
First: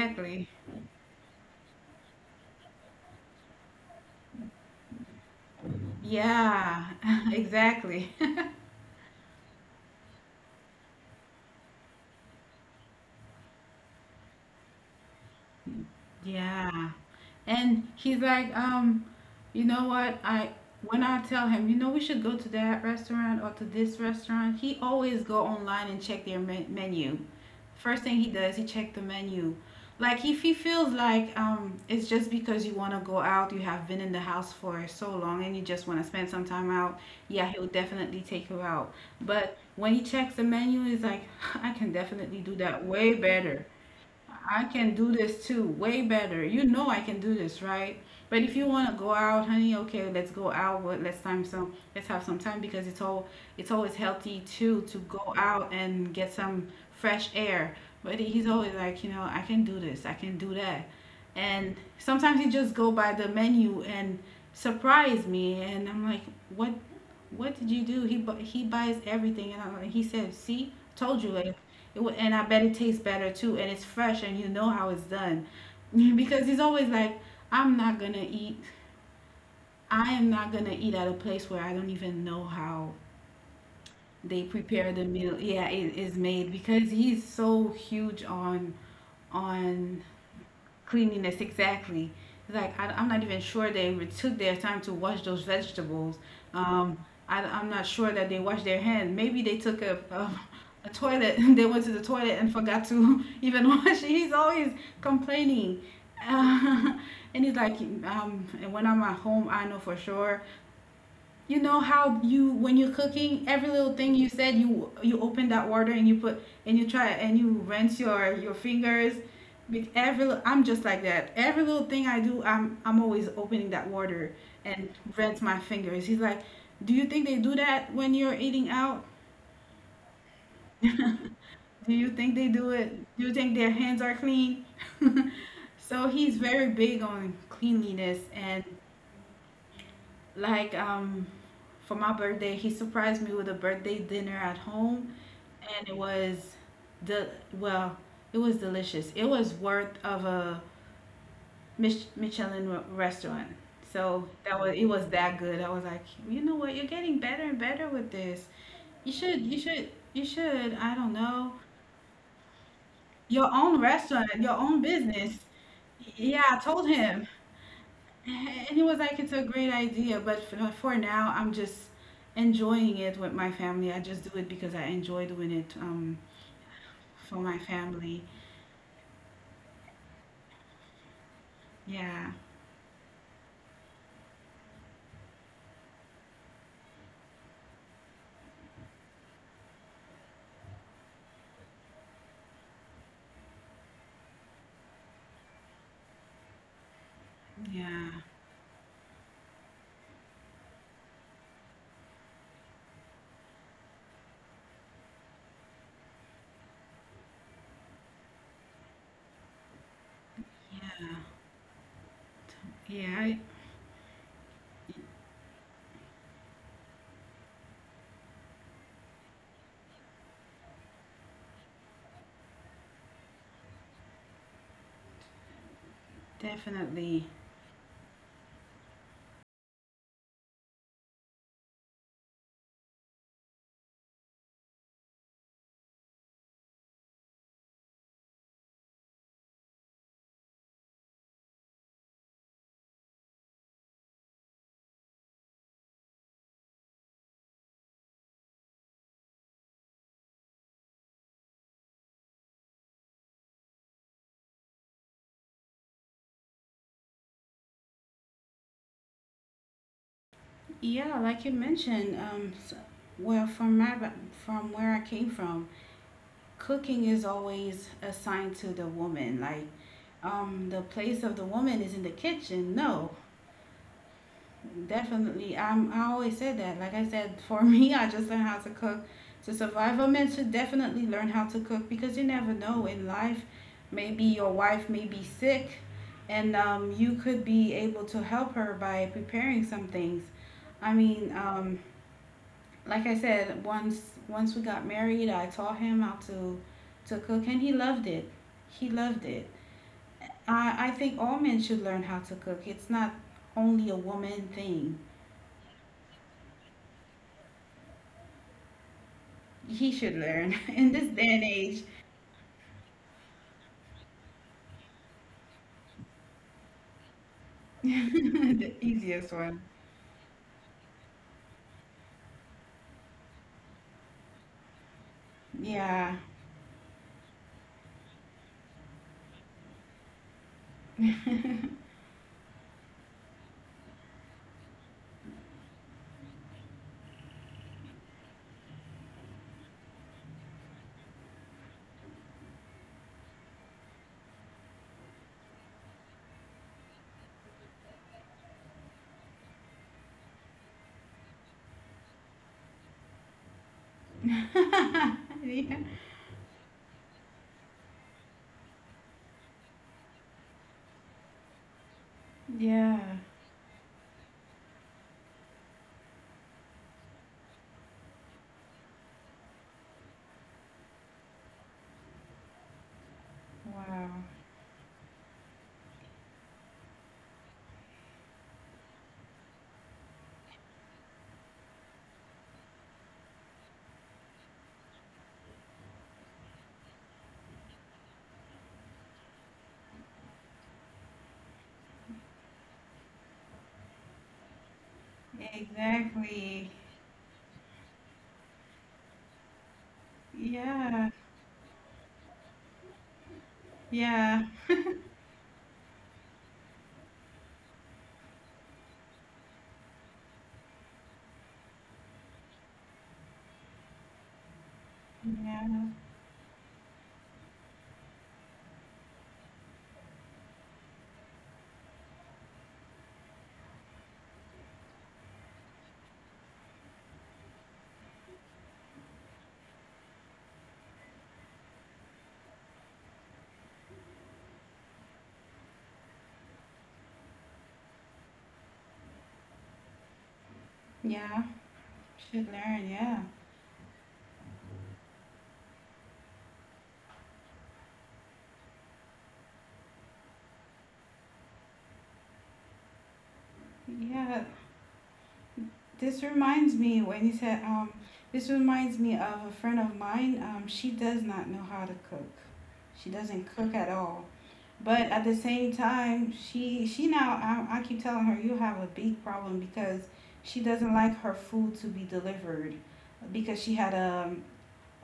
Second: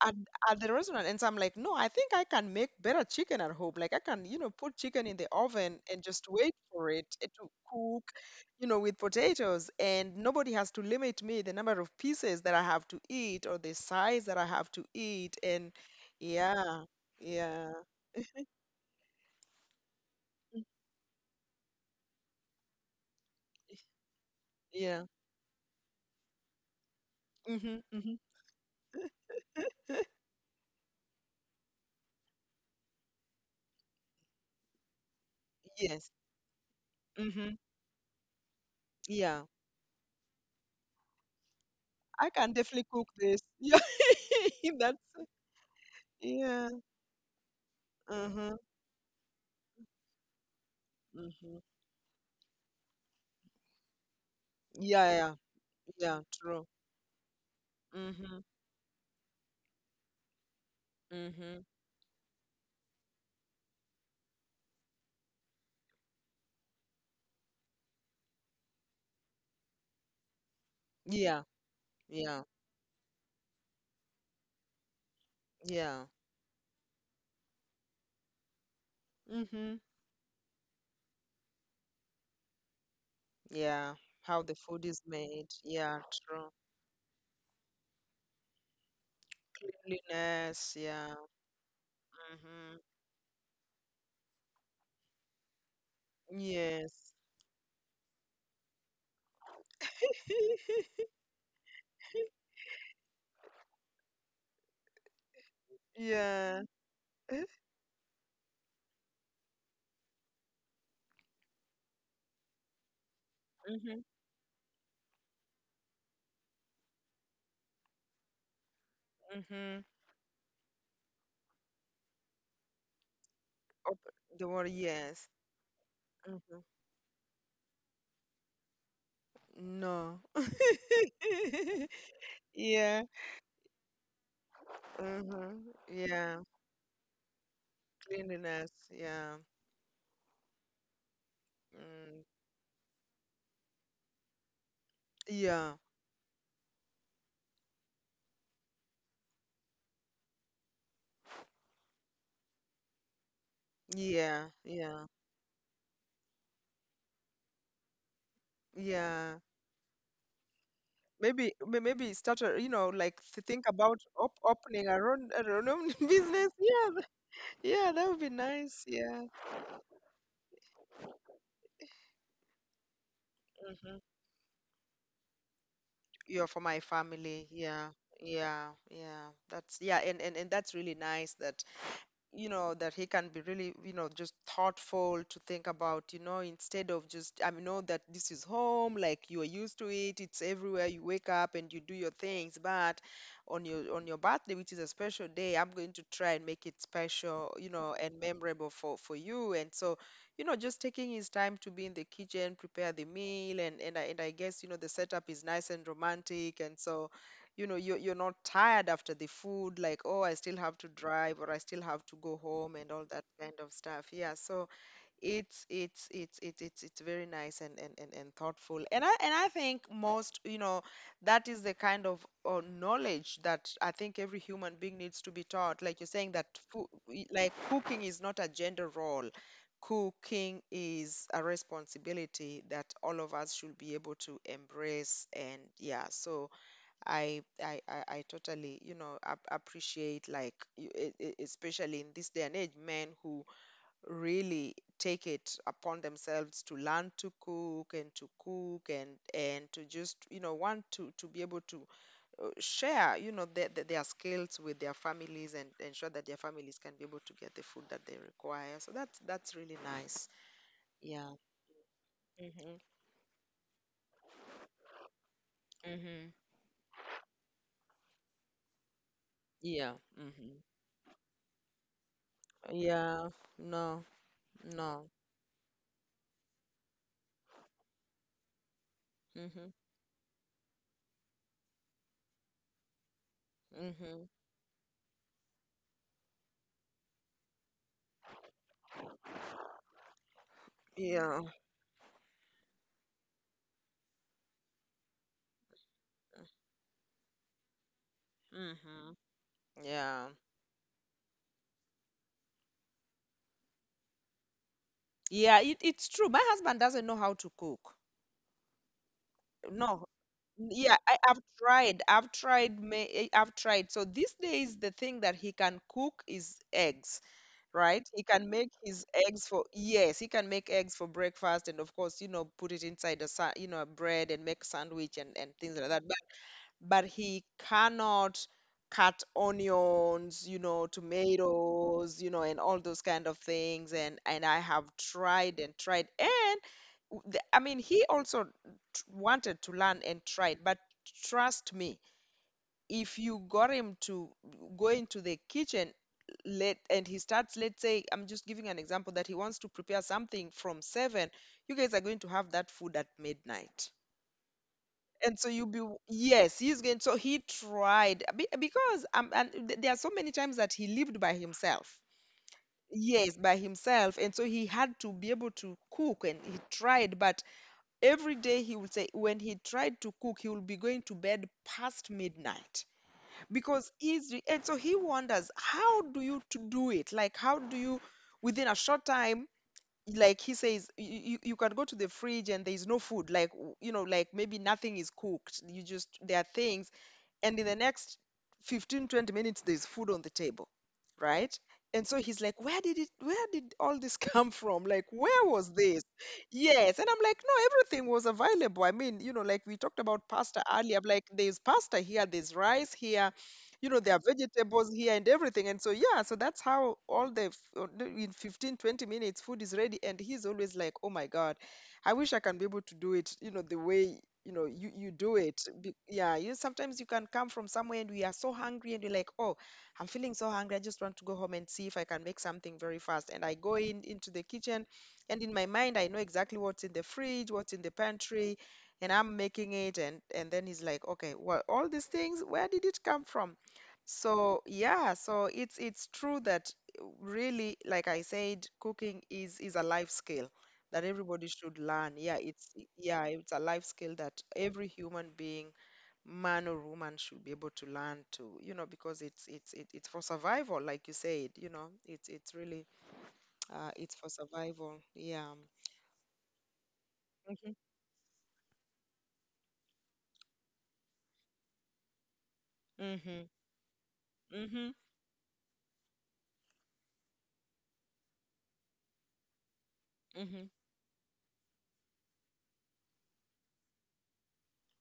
S2: at,
S1: exactly.
S2: at the restaurant, and so I'm like, no, I think I can make better chicken at home. Like, I can, you know, put chicken in the oven and just wait
S1: Yeah,
S2: for it to cook,
S1: exactly.
S2: you know, with potatoes, and nobody has to limit me the number of pieces that I have to eat or the size that I have to eat, and yeah,
S1: Yeah.
S2: yeah,
S1: And he's like, you know what? I When I tell him, you know, we should go to that restaurant or to this restaurant, he
S2: yeah.
S1: always go online and check their menu.
S2: Mm-hmm,
S1: First
S2: mm-hmm.
S1: thing he does, he check the menu. Like if he feels like it's just because you want to go out, you have been in the house for so long and you just want to
S2: Yes.
S1: spend some time out,
S2: Mm-hmm.
S1: yeah, he'll definitely take you out.
S2: Yeah,
S1: But when he checks the menu, he's like, I can
S2: I
S1: definitely
S2: can
S1: do
S2: definitely
S1: that
S2: cook
S1: way
S2: this.
S1: better.
S2: Yeah.
S1: I can
S2: That's,
S1: do this too, way better. You
S2: yeah.
S1: know I can do this, right? But
S2: Mm-hmm,
S1: if you want to go out, honey, okay, let's go out. What? Let's time
S2: mm-hmm.
S1: some. Let's have some time because it's always healthy too to
S2: Yeah, yeah,
S1: go
S2: yeah.
S1: out and
S2: Yeah,
S1: get
S2: true.
S1: some fresh air. But
S2: Mhm.
S1: he's always like, you know, I can do this, I can do that,
S2: Mm-hmm.
S1: and sometimes he just go by the menu and surprise me, and I'm like, what? What did you do? He buys everything, and I'm like, he said, see, told you,
S2: Yeah,
S1: like, and
S2: yeah,
S1: I bet it tastes better too, and it's fresh, and you know how it's done.
S2: yeah.
S1: Because he's always like, I'm not gonna eat.
S2: Mm-hmm.
S1: I am not gonna eat at a place where I don't even know how
S2: Yeah. How
S1: they
S2: the food
S1: prepare
S2: is
S1: the meal.
S2: made.
S1: Yeah, it
S2: Yeah,
S1: is
S2: true.
S1: made because he's so huge on
S2: Cleanliness. Yeah.
S1: cleanliness, exactly. Like,
S2: Mm-hmm.
S1: I am not even sure they took their time to wash those vegetables. Um,
S2: Yes.
S1: I am not sure that they washed their hand. Maybe they took a toilet. They went to the toilet and forgot to even wash. He's always complaining,
S2: Yeah.
S1: uh, and he's like, and when I'm at home, I know for sure, you know, how you, when you're cooking, every little
S2: Mm-hmm.
S1: thing you said, you open that water and you put and you try and you rinse your fingers.
S2: Mm-hmm.
S1: I'm just like that. Every little thing I do, I'm always opening that
S2: Open
S1: water
S2: the water.
S1: and
S2: Yes.
S1: rinse my fingers. He's like,
S2: Mm-hmm.
S1: do you think they do that when you're eating out?
S2: No.
S1: Do you think they do it?
S2: Yeah.
S1: Do you think their hands are clean?
S2: Mm-hmm.
S1: So he's
S2: Yeah.
S1: very big on cleanliness. And
S2: Cleanliness. Yeah.
S1: Like, for my
S2: Mm.
S1: birthday, he surprised me with a birthday dinner at home,
S2: Yeah.
S1: and it was the well, it was delicious. It was worth of a Michelin restaurant. So
S2: Yeah.
S1: that was it was
S2: Yeah.
S1: that good. I was like, you know what? You're getting better and better with this. You
S2: Yeah.
S1: should, you should, you should. I don't know,
S2: Maybe maybe start a, you know, like to
S1: your
S2: think
S1: own
S2: about
S1: restaurant, your own
S2: opening
S1: business.
S2: our own
S1: Yeah,
S2: business.
S1: I told
S2: Yeah,
S1: him.
S2: yeah, that would be
S1: And it
S2: nice.
S1: was like,
S2: Yeah.
S1: it's a great idea, but for now, I'm just enjoying it with my family. I
S2: Hmm.
S1: just do it because I enjoy doing it,
S2: Are for my
S1: for
S2: family.
S1: my
S2: Yeah,
S1: family.
S2: yeah, yeah. That's, yeah, and and that's really nice, that,
S1: Yeah,
S2: you know, that he can be really, you know, just thoughtful to think about, you know, instead of just, I know that this is home, like, you are used to it, it's everywhere, you wake up and you do your things, but on your, on your birthday, which is a special day, I'm going to try and make it special, you know,
S1: yeah,
S2: and memorable for you. And so, you know, just taking his time to be in the kitchen, prepare the meal, and I guess, you know, the setup is nice and romantic, and so, you know, you're not tired after the food, like, oh, I still have to
S1: yeah,
S2: drive or I still have to go home and all
S1: yeah,
S2: that kind of stuff, yeah. So it's very nice, and thoughtful, and I, and I think most, you know, that is the kind of knowledge that I think every human being needs to be taught, like you're saying, that food,
S1: definitely.
S2: like, cooking is not a gender role. Cooking is a responsibility that all of us should be able to embrace, and yeah. So I totally, you know, appreciate, like, you-, especially in this day and age, men who really take it upon themselves to learn to cook and to cook and to just, you know, want to be able to, share, you know, their skills with their families, and ensure that their families can be able to get the food that they require. So that's really nice.
S1: Yeah,
S2: Yeah.
S1: like you mentioned, s
S2: Hmm.
S1: well, from where I came from,
S2: Hmm.
S1: cooking is always assigned to the woman. Like,
S2: Yeah. Hmm.
S1: the place of the woman is in the kitchen. No.
S2: Yeah. No. No.
S1: Definitely. I always said that. Like I said, for me, I just learned how to cook to
S2: Hmm.
S1: survive. I'm meant to definitely learn how to cook because you never know in life. Maybe
S2: Hmm.
S1: your wife may be sick and, you could be able to help her by preparing some things. I mean,
S2: Yeah.
S1: like I said, once we got married, I taught him how to cook and he loved it. He
S2: Mm-hmm.
S1: loved it.
S2: Yeah.
S1: I think all men should learn how to cook. It's not only a woman thing.
S2: Yeah, it, it's true. My husband doesn't know how to cook.
S1: He
S2: No.
S1: should learn. In
S2: Yeah,
S1: this
S2: I,
S1: day
S2: I've
S1: and age,
S2: tried. I've tried. I've tried. So these days, the thing that he can cook is eggs, right? He can make
S1: the
S2: his
S1: easiest
S2: eggs
S1: one.
S2: for, yes, he can make eggs for breakfast, and of course, you know, put it inside a, you know, a bread and make sandwich, and things like that.
S1: Yeah.
S2: But he cannot cut onions, you know,
S1: Yeah.
S2: tomatoes, you know, and all those kind of things. And I have tried and tried, and I mean, he also wanted to learn and tried. But trust me, if you got him to go into the kitchen, let and he starts, let's say, I'm just giving an example that he wants to prepare something from seven, you guys are going to have that food at midnight. And so you'll be, yes, he's going, so he tried there are so many times that he lived by himself,
S1: Yeah.
S2: yes, by himself, and so he had to be able to cook and he tried. But every day he would say, when he tried to cook, he will be going to bed past midnight because
S1: Wow.
S2: he's, and so he wonders, how do you to do it? Like how do you within a short time, like he says, you can go to the fridge and there's no food, like you know, like maybe nothing is cooked, you just there are things, and in the next 15 20 minutes there's food on the table, right? And so he's like, where did it, where did all this come from, like where was this?
S1: Exactly.
S2: Yes. And I'm like, no, everything was available. I mean, you know, like we talked about pasta earlier. I'm
S1: Yeah.
S2: like, there's pasta here, there's rice here, you know, there are
S1: Yeah.
S2: vegetables here and everything. And so yeah, so that's how all the in 15 20 minutes food is ready, and he's always like, oh my god, I wish I can be able to do it, you know, the way you do it.
S1: Yeah.
S2: Yeah, you sometimes you can come from somewhere and we are so hungry and you're like, oh, I'm feeling so hungry. I just want to go home and see if I can make something very fast. And I go in into the kitchen, and in my mind, I know exactly what's in the fridge, what's in the pantry, and I'm making it. And then he's like, okay, well, all these things, where did it come from? So yeah, so it's true that really, like I said, cooking is a life skill that
S1: Yeah.
S2: everybody should learn. Yeah,
S1: Should
S2: it's,
S1: learn. Yeah.
S2: yeah, it's a life skill that every human being, man or woman, should be able to learn to, you know, because it's for survival, like you said, you know, it's really it's for
S1: Yeah.
S2: survival. Yeah.
S1: This reminds me when you said,
S2: Mhm.
S1: um, this reminds me of a friend of mine. She does not know how to cook. She
S2: Mhm.
S1: doesn't cook at all.
S2: Mhm.
S1: But at the same time, she now I keep telling her, you have a big problem because she
S2: Mhm.
S1: doesn't like her food to be delivered because she had a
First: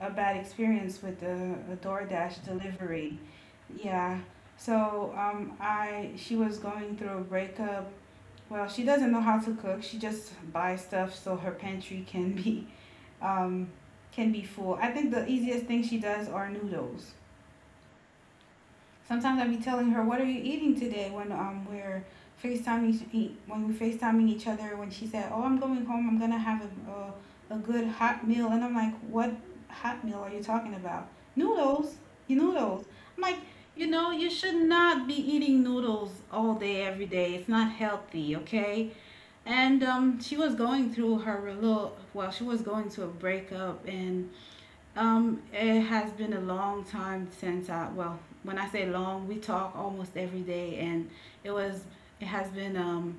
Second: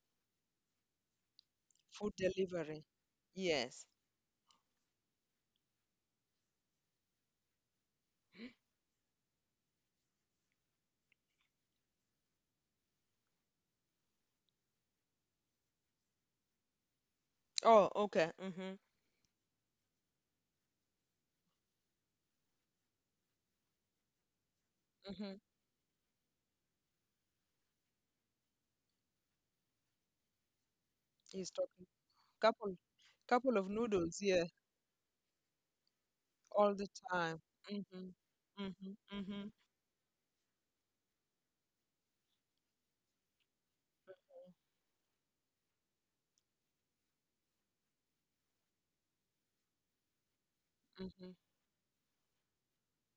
S1: bad experience with the a
S2: Food
S1: DoorDash
S2: delivery.
S1: delivery.
S2: Yes.
S1: Yeah. So I she was going through a breakup. Well, she doesn't know how to cook. She just buys stuff so her pantry can be, um can be full. I think the easiest thing she does are noodles.
S2: Oh, okay. Mhm.
S1: Sometimes I be telling her, "What are you eating today?" When we're FaceTiming when we FaceTiming each other, when she said,
S2: Mhm.
S1: "Oh, I'm going home. I'm gonna have a a good hot meal," and I'm like, "What hot meal are you talking about?
S2: He's talking,
S1: Noodles? You
S2: couple
S1: noodles?" I'm like,
S2: couple of
S1: "You know,
S2: noodles,
S1: you
S2: yeah,
S1: should not be eating noodles all
S2: all
S1: day
S2: the
S1: every day.
S2: time.
S1: It's not
S2: Mhm.
S1: healthy, okay?"
S2: Mhm. Mhm.
S1: And she was going through her little well, she was going to a breakup and, it has been a long time since well, when I say long, we talk almost every day, and
S2: Mhm.
S1: it was, it has been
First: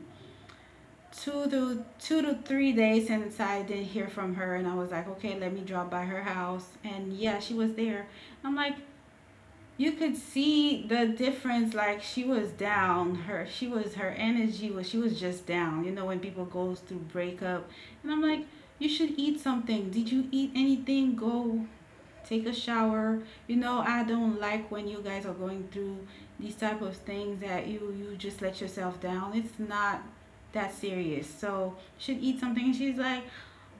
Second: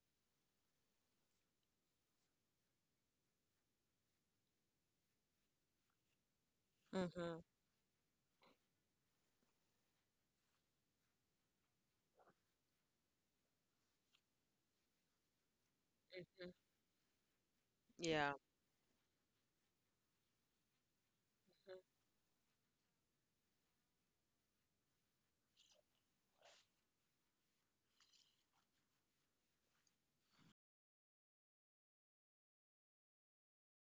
S1: two to three days since I didn't hear from her, and I was like, okay, let me drop by her house, and yeah,
S2: Mhm.
S1: she was there. I'm like, you could see the difference. Like, she was down. She was, her energy was she was just down. You know when people
S2: Mhm.
S1: goes through breakup, and I'm
S2: Yeah.
S1: like, you should eat something. Did you eat anything? Go take a shower. You know, I don't like when you guys are going through these type of things that you just let yourself down. It's not that serious. So she'd eat something and she's like,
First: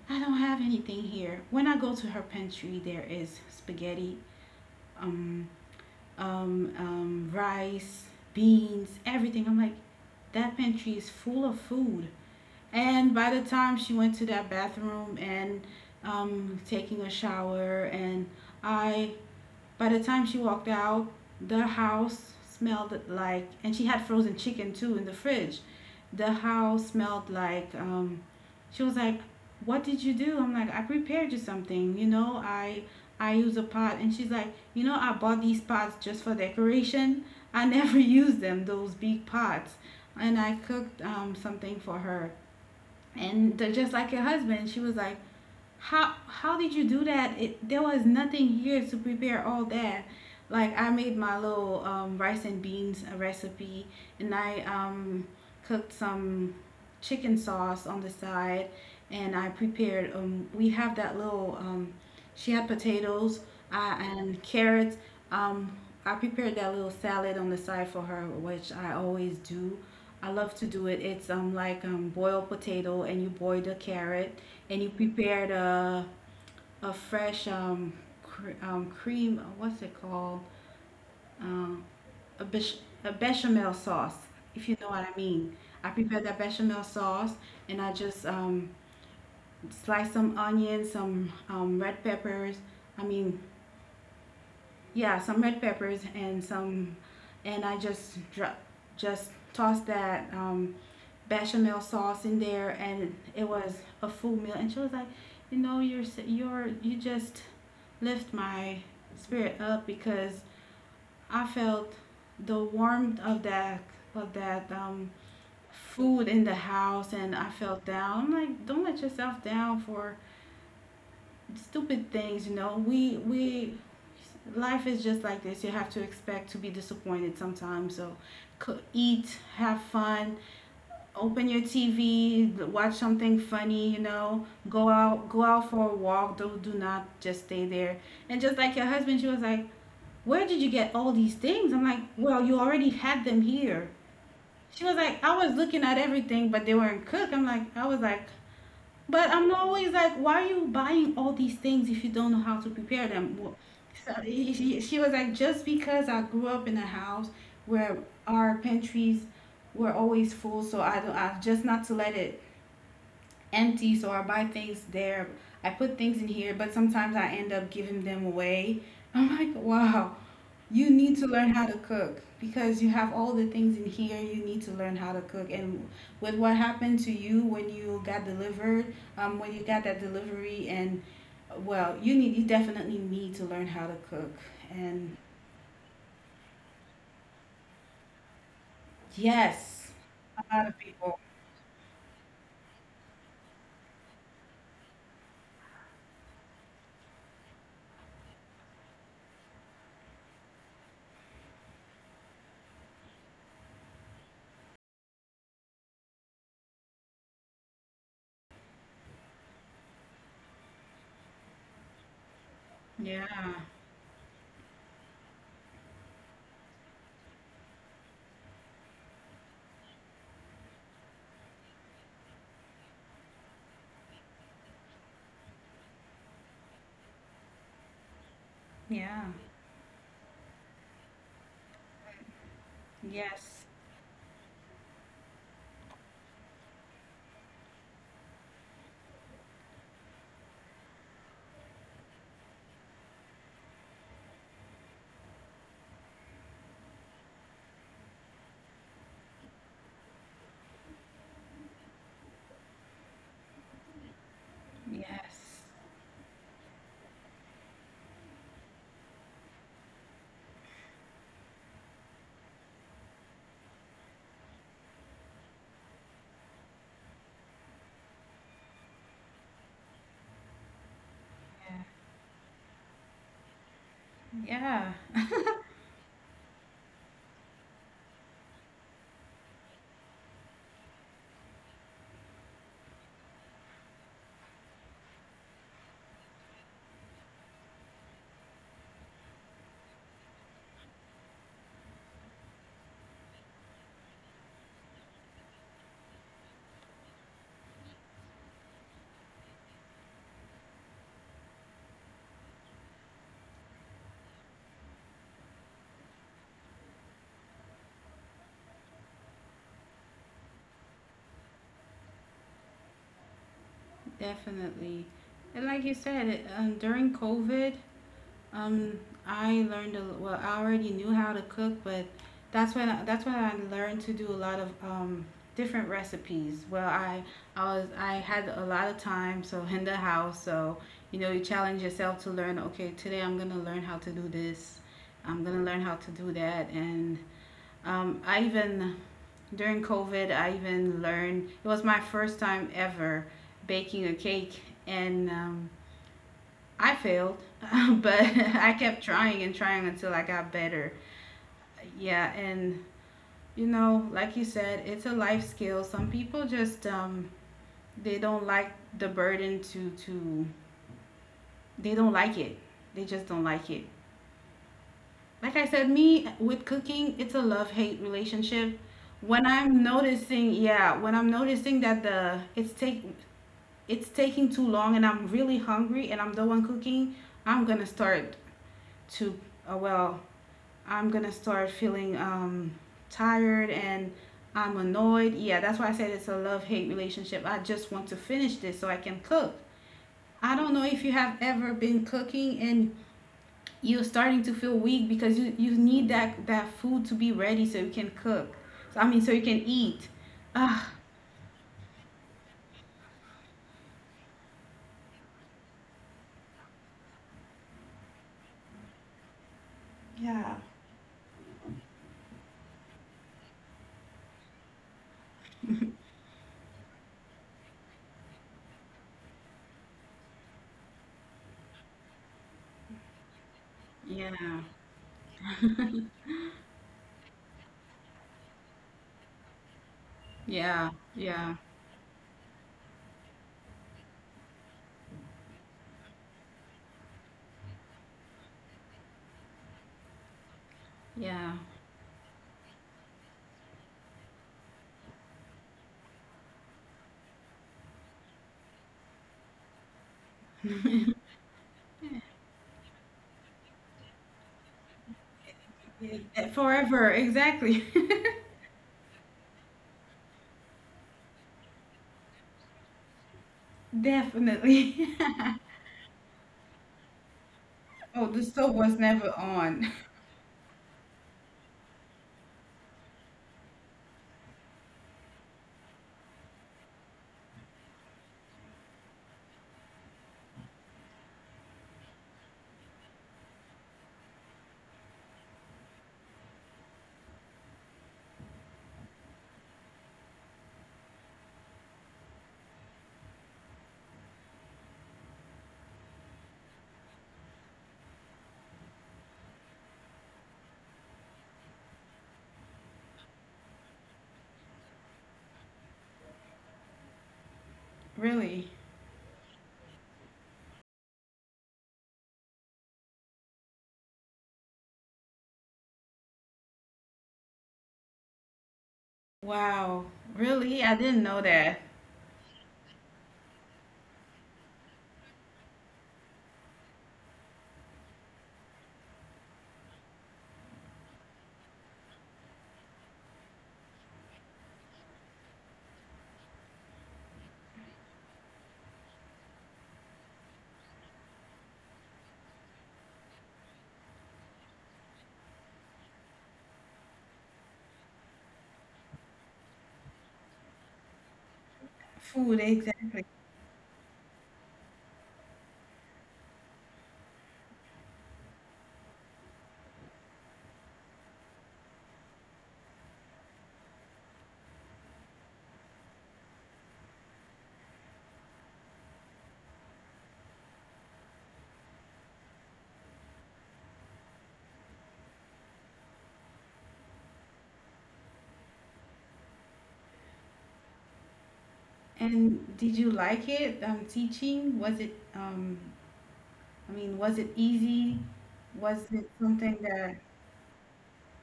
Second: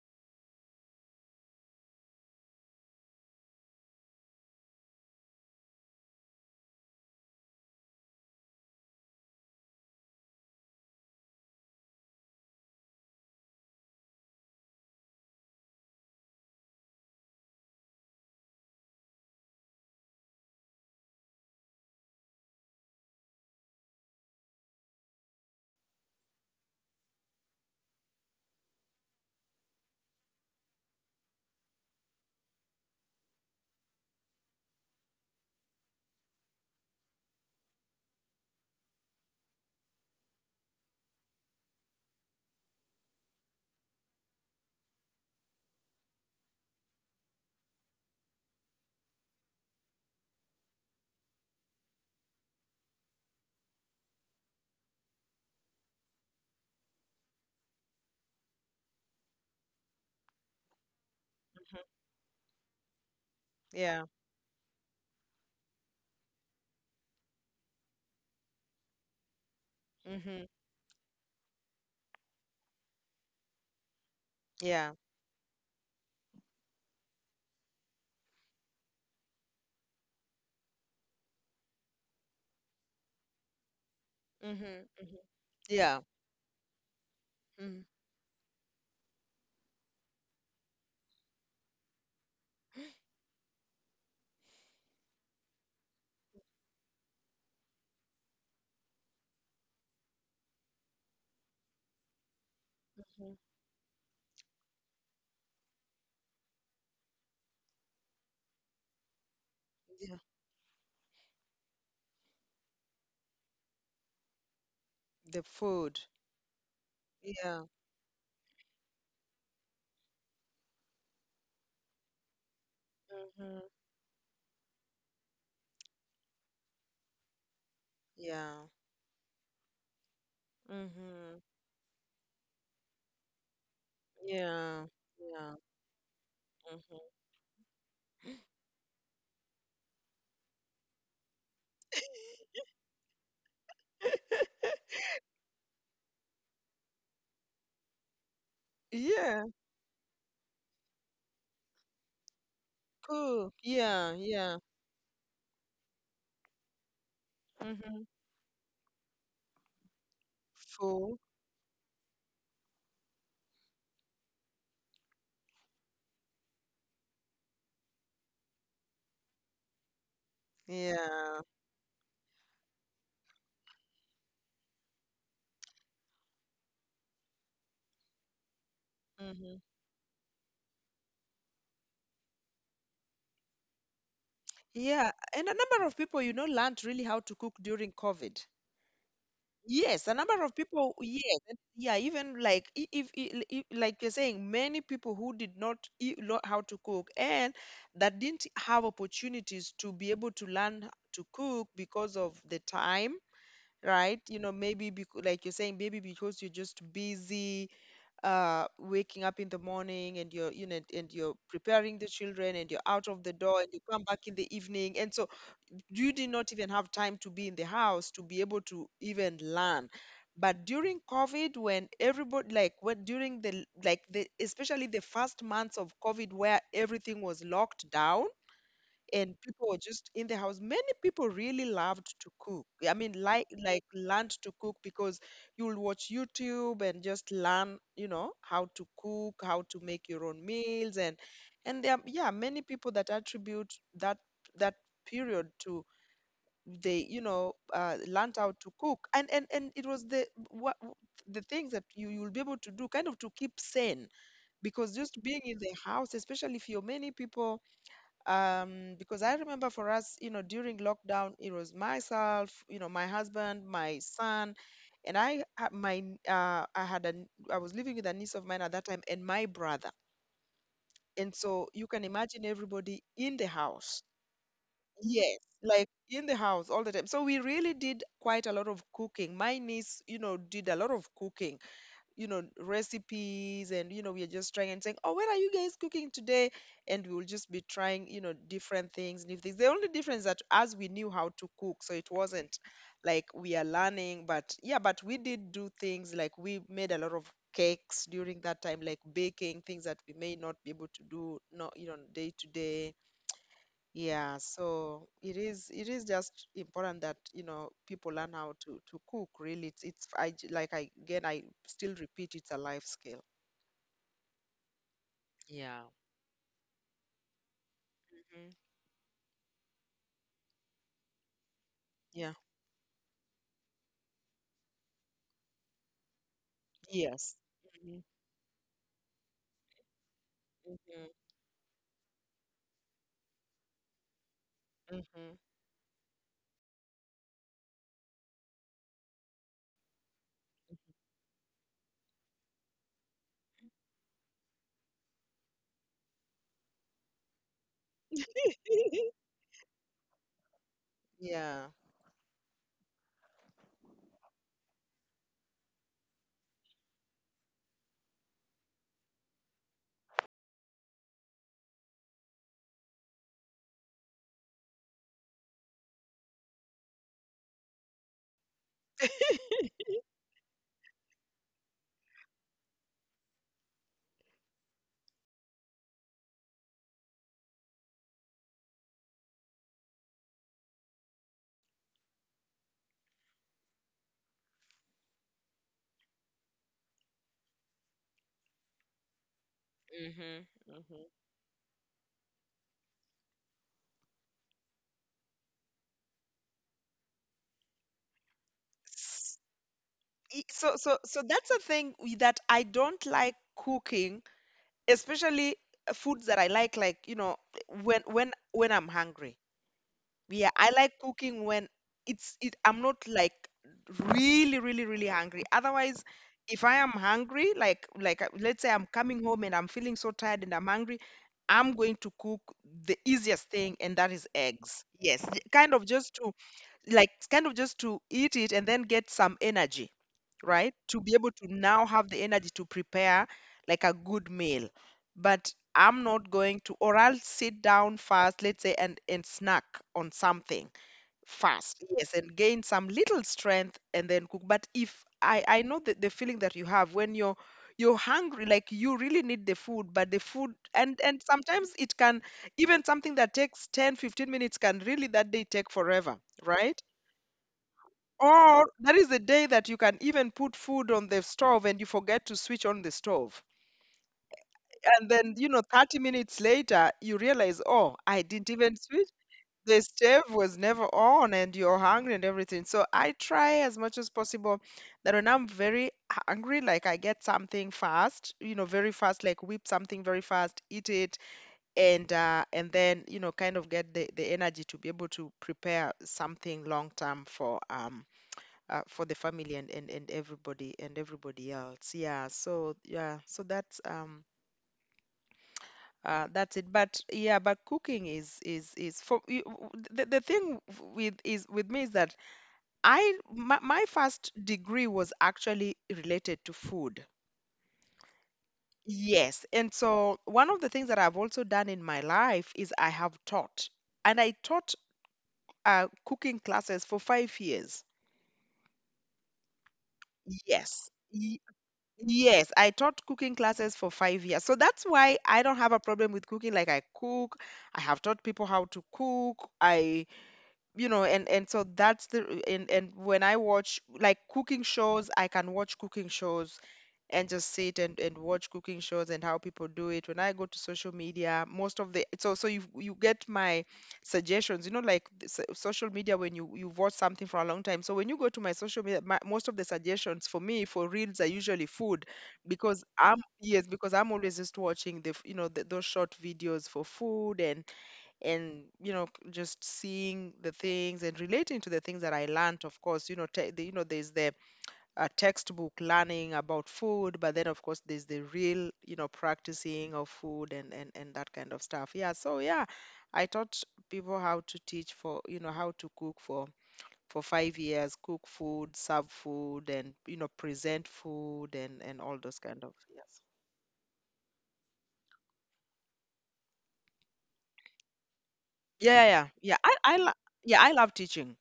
S1: I don't have anything here. When I go to her pantry, there is spaghetti, um, rice, beans, everything. I'm like, that pantry is full of food. And by the time she went to that bathroom and, taking a shower, and I by the time she walked out, the house smelled like, and she had frozen chicken too in the fridge. The house smelled like, she was like, "What did you do?" I'm like, "I prepared you something. You know, I use a pot." And she's like, "You know, I bought these pots just for decoration. I never use them. Those big pots." And I cooked, something for her. And just like her husband, she was like, how did you do that? There was nothing here to prepare all that. Like, I made my little, rice and beans recipe, and I, cooked some chicken sauce on the side, and I prepared. We have that little. She had potatoes,
S2: Yeah.
S1: and carrots. Um, I prepared that little salad on the side for her, which I always do. I
S2: Mm-hmm.
S1: love to do it. It's like boiled potato and you boil the carrot and you
S2: Yeah.
S1: prepared a fresh cream. What's it called? Um, a, bech a bechamel sauce,
S2: Mm-hmm.
S1: if you know what I
S2: Mm-hmm.
S1: mean. I
S2: Yeah.
S1: prepared that bechamel sauce, and
S2: Mm-hmm.
S1: I just sliced some onions, some red peppers. I mean, yeah, some red peppers and some, and I just just tossed that bechamel sauce in there, and it was a full meal. And she was like, you know, you just lift my spirit up
S2: Yeah.
S1: because I felt the warmth of that of that um,
S2: The food.
S1: food in the house, and I
S2: Yeah.
S1: felt down. I'm like, don't let yourself down for stupid things. You know,
S2: Mm-hmm.
S1: we life is just like this. You have to expect to be disappointed sometimes. So
S2: Yeah.
S1: eat, have fun,
S2: Mm-hmm.
S1: open your TV, watch something funny, you know,
S2: Yeah.
S1: go
S2: Yeah.
S1: out for a walk. Don't, do not
S2: Mm-hmm.
S1: just stay there. And just like your husband, she was like, where did you get all these things? I'm like, well, you already had them here. She was like, I was looking at everything, but they weren't cooked. I'm like, I was like, but
S2: Yeah.
S1: I'm always like, why are you buying all these things if you don't know how to prepare them?
S2: Cool.
S1: Well, so
S2: Yeah. Yeah.
S1: she was like, just because I grew up in a house where
S2: Mm-hmm.
S1: our pantries were always full, so I don't,
S2: Full.
S1: I just not to let it empty. So I buy things there. I put things in here, but sometimes I end up giving them away. I'm like, wow. You need to
S2: Yeah.
S1: learn how to cook because you have all the things in here. You need to learn how to cook. And with what happened to you when you got delivered, when
S2: Mm-hmm.
S1: you got that delivery, and well, you definitely need to learn how to cook.
S2: Yeah.
S1: And
S2: And a number of people, you know, learned really how to cook during COVID.
S1: yes,
S2: Yes, a number
S1: a
S2: of
S1: lot of
S2: people,
S1: people.
S2: yes, yeah, even like I- if, I- like you're saying, many people who did not know how to cook and that didn't have opportunities to be able to learn to cook because of the time, right? You know, maybe because, like you're saying, maybe because you're just busy waking up in the morning and you're, you know, and you're preparing the children and you're out
S1: Yeah,
S2: of the door and you come back in the evening. And so you did not even have time to be in the house to be able to even learn. But during COVID, when everybody, like when during the, like the, especially the first months of COVID, where everything was locked down
S1: yeah,
S2: and people were just in the house, many people really loved to cook, I mean, like
S1: yes,
S2: like learned to cook because you'll watch YouTube and just learn, you know, how to cook, how to make your own meals. And there are, yeah, many people that attribute that, that period to, they, you know, learned how to cook. And it was the what, the things that you you'll be able to do kind of to keep sane, because just being in
S1: yes,
S2: the house, especially if you're many people, um, because I remember for us, you know, during lockdown, it was myself, you know, my husband, my son, and I had my, I had an, I was living with a niece of mine at that time, and my brother, and so
S1: yeah,
S2: you can imagine everybody in the house.
S1: yeah,
S2: Yes, like in the house all the time. So we really did quite a lot of cooking. My niece, you know, did a lot of cooking, you know, recipes. And you know, we are just trying and saying, "Oh, what are you guys cooking today?" And we will just be trying, you know, different things, new things. The only difference that as we knew how to cook, so it wasn't like we are learning, but yeah, but we did do things like we made a lot of cakes during that time, like baking things that we may not be able to do, not, you know, day to day. Yeah, so it is, it is just important that, you know, people learn how to cook, really. It's I like I, again, I still repeat, it's a life skill.
S1: definitely. And
S2: Yeah.
S1: like you said, it, during COVID.
S2: Hmm.
S1: Um, I learned a, well. I already knew how to cook, but
S2: Yeah.
S1: that's when I learned to do a lot of different recipes. Well, I
S2: Yes.
S1: I was,
S2: Hmm.
S1: I had a lot of time, so in the house, so you know, you challenge yourself to learn. Okay, today I'm gonna learn how to do this.
S2: Hmm. Hmm.
S1: I'm gonna learn how to do that, and I even during COVID, I even learned. It was my first time ever baking a cake, and I failed, but I kept trying and trying until I got better.
S2: Yeah.
S1: Yeah, and you know, like you said, it's a life skill. Some people just they don't like the burden to they don't like it. They just don't like it. Like I said, me with cooking, it's a love hate relationship. When I'm noticing, yeah, when I'm noticing that the it's take it's taking too long and I'm really hungry and I'm the one cooking, I'm gonna start to uh, well I'm gonna start feeling tired and I'm annoyed. Yeah, that's why I said it's a love hate relationship. I just want to finish this so I can cook.
S2: Hmm. Hmm.
S1: I don't know if you have ever been cooking and you're starting to feel weak because you need that, that food to be ready so you can cook. So, so
S2: S-
S1: you can eat.
S2: So so
S1: Ah,
S2: so that's a thing that I don't like cooking, especially foods that I like, you know, when I'm hungry. Yeah,
S1: Yeah,
S2: I like cooking when it's it, I'm not like really really really hungry. Otherwise, if I am hungry, like, let's say I'm coming home and I'm feeling so tired and I'm hungry, I'm going to cook the easiest thing, and that is
S1: yeah,
S2: eggs. Yes, kind of just to, like kind of just to eat it and then get some energy, right?
S1: yeah,
S2: To be able to
S1: yeah,
S2: now have the energy to prepare like a good meal. But I'm not going to, or I'll sit down first, let's say, and snack on something
S1: yeah.
S2: fast, yes, and gain some little strength and then cook. But if I know the feeling that you have when you're hungry, like you really need the food, but the food, and sometimes it can, even something that takes 10 15 minutes can really that day take forever,
S1: Yeah,
S2: right?
S1: forever, exactly.
S2: Or that is the day that you can even put food on the stove and you forget to switch on the stove, and
S1: Definitely.
S2: then you know 30 minutes later you realize, oh, I
S1: Oh, the
S2: didn't even
S1: stove was
S2: switch,
S1: never
S2: the
S1: on.
S2: stove was never on, and you're hungry and everything. So I try as much as possible that when I'm very hungry, like I get something fast, you know, very fast, like whip something very fast, eat it, and then, you know, kind of get the energy to be able to prepare something long term for the family, and everybody else. Yeah. So yeah. So that's it. But yeah, but cooking is, is for you, the thing with me is that I, my first degree was actually related to food.
S1: Really?
S2: Yes. And so one of the things that I've also done in my life is I have taught. And I taught cooking classes for 5 years.
S1: Wow, really? I
S2: Yes.
S1: didn't know that.
S2: Yes, I taught cooking classes for 5 years. So that's why I don't have a problem with cooking. Like I cook, I have taught people how to cook. I, you know, and so that's the, and when I watch like cooking shows, I can watch cooking shows and just sit and watch cooking shows and how people do it. When I go to social media, most of the, so so you get my suggestions, you know, like the social media, when you, you've watched something for a long time, so when you go to my social media, my, most of the suggestions for me for reels are usually food,
S1: Food,
S2: because I'm,
S1: exactly.
S2: yes, because I'm always just watching the you know, the, those short videos for food. And you know, just seeing the things and relating to the things that I learnt. Of course, you know, the, you know, there's the textbook learning about food, but then of course there's the real, you know, practicing of food and that kind of stuff. Yeah, so yeah, I taught people how to teach for, you know, how to cook for 5 years, cook food, serve food, and you know, present food, and all those kind of,
S1: And did you
S2: yes.
S1: like it? Teaching? Was it, I mean, was it easy?
S2: Yeah,
S1: Was
S2: yeah, yeah.
S1: it
S2: Yeah, I
S1: something that,
S2: yeah, I love teaching.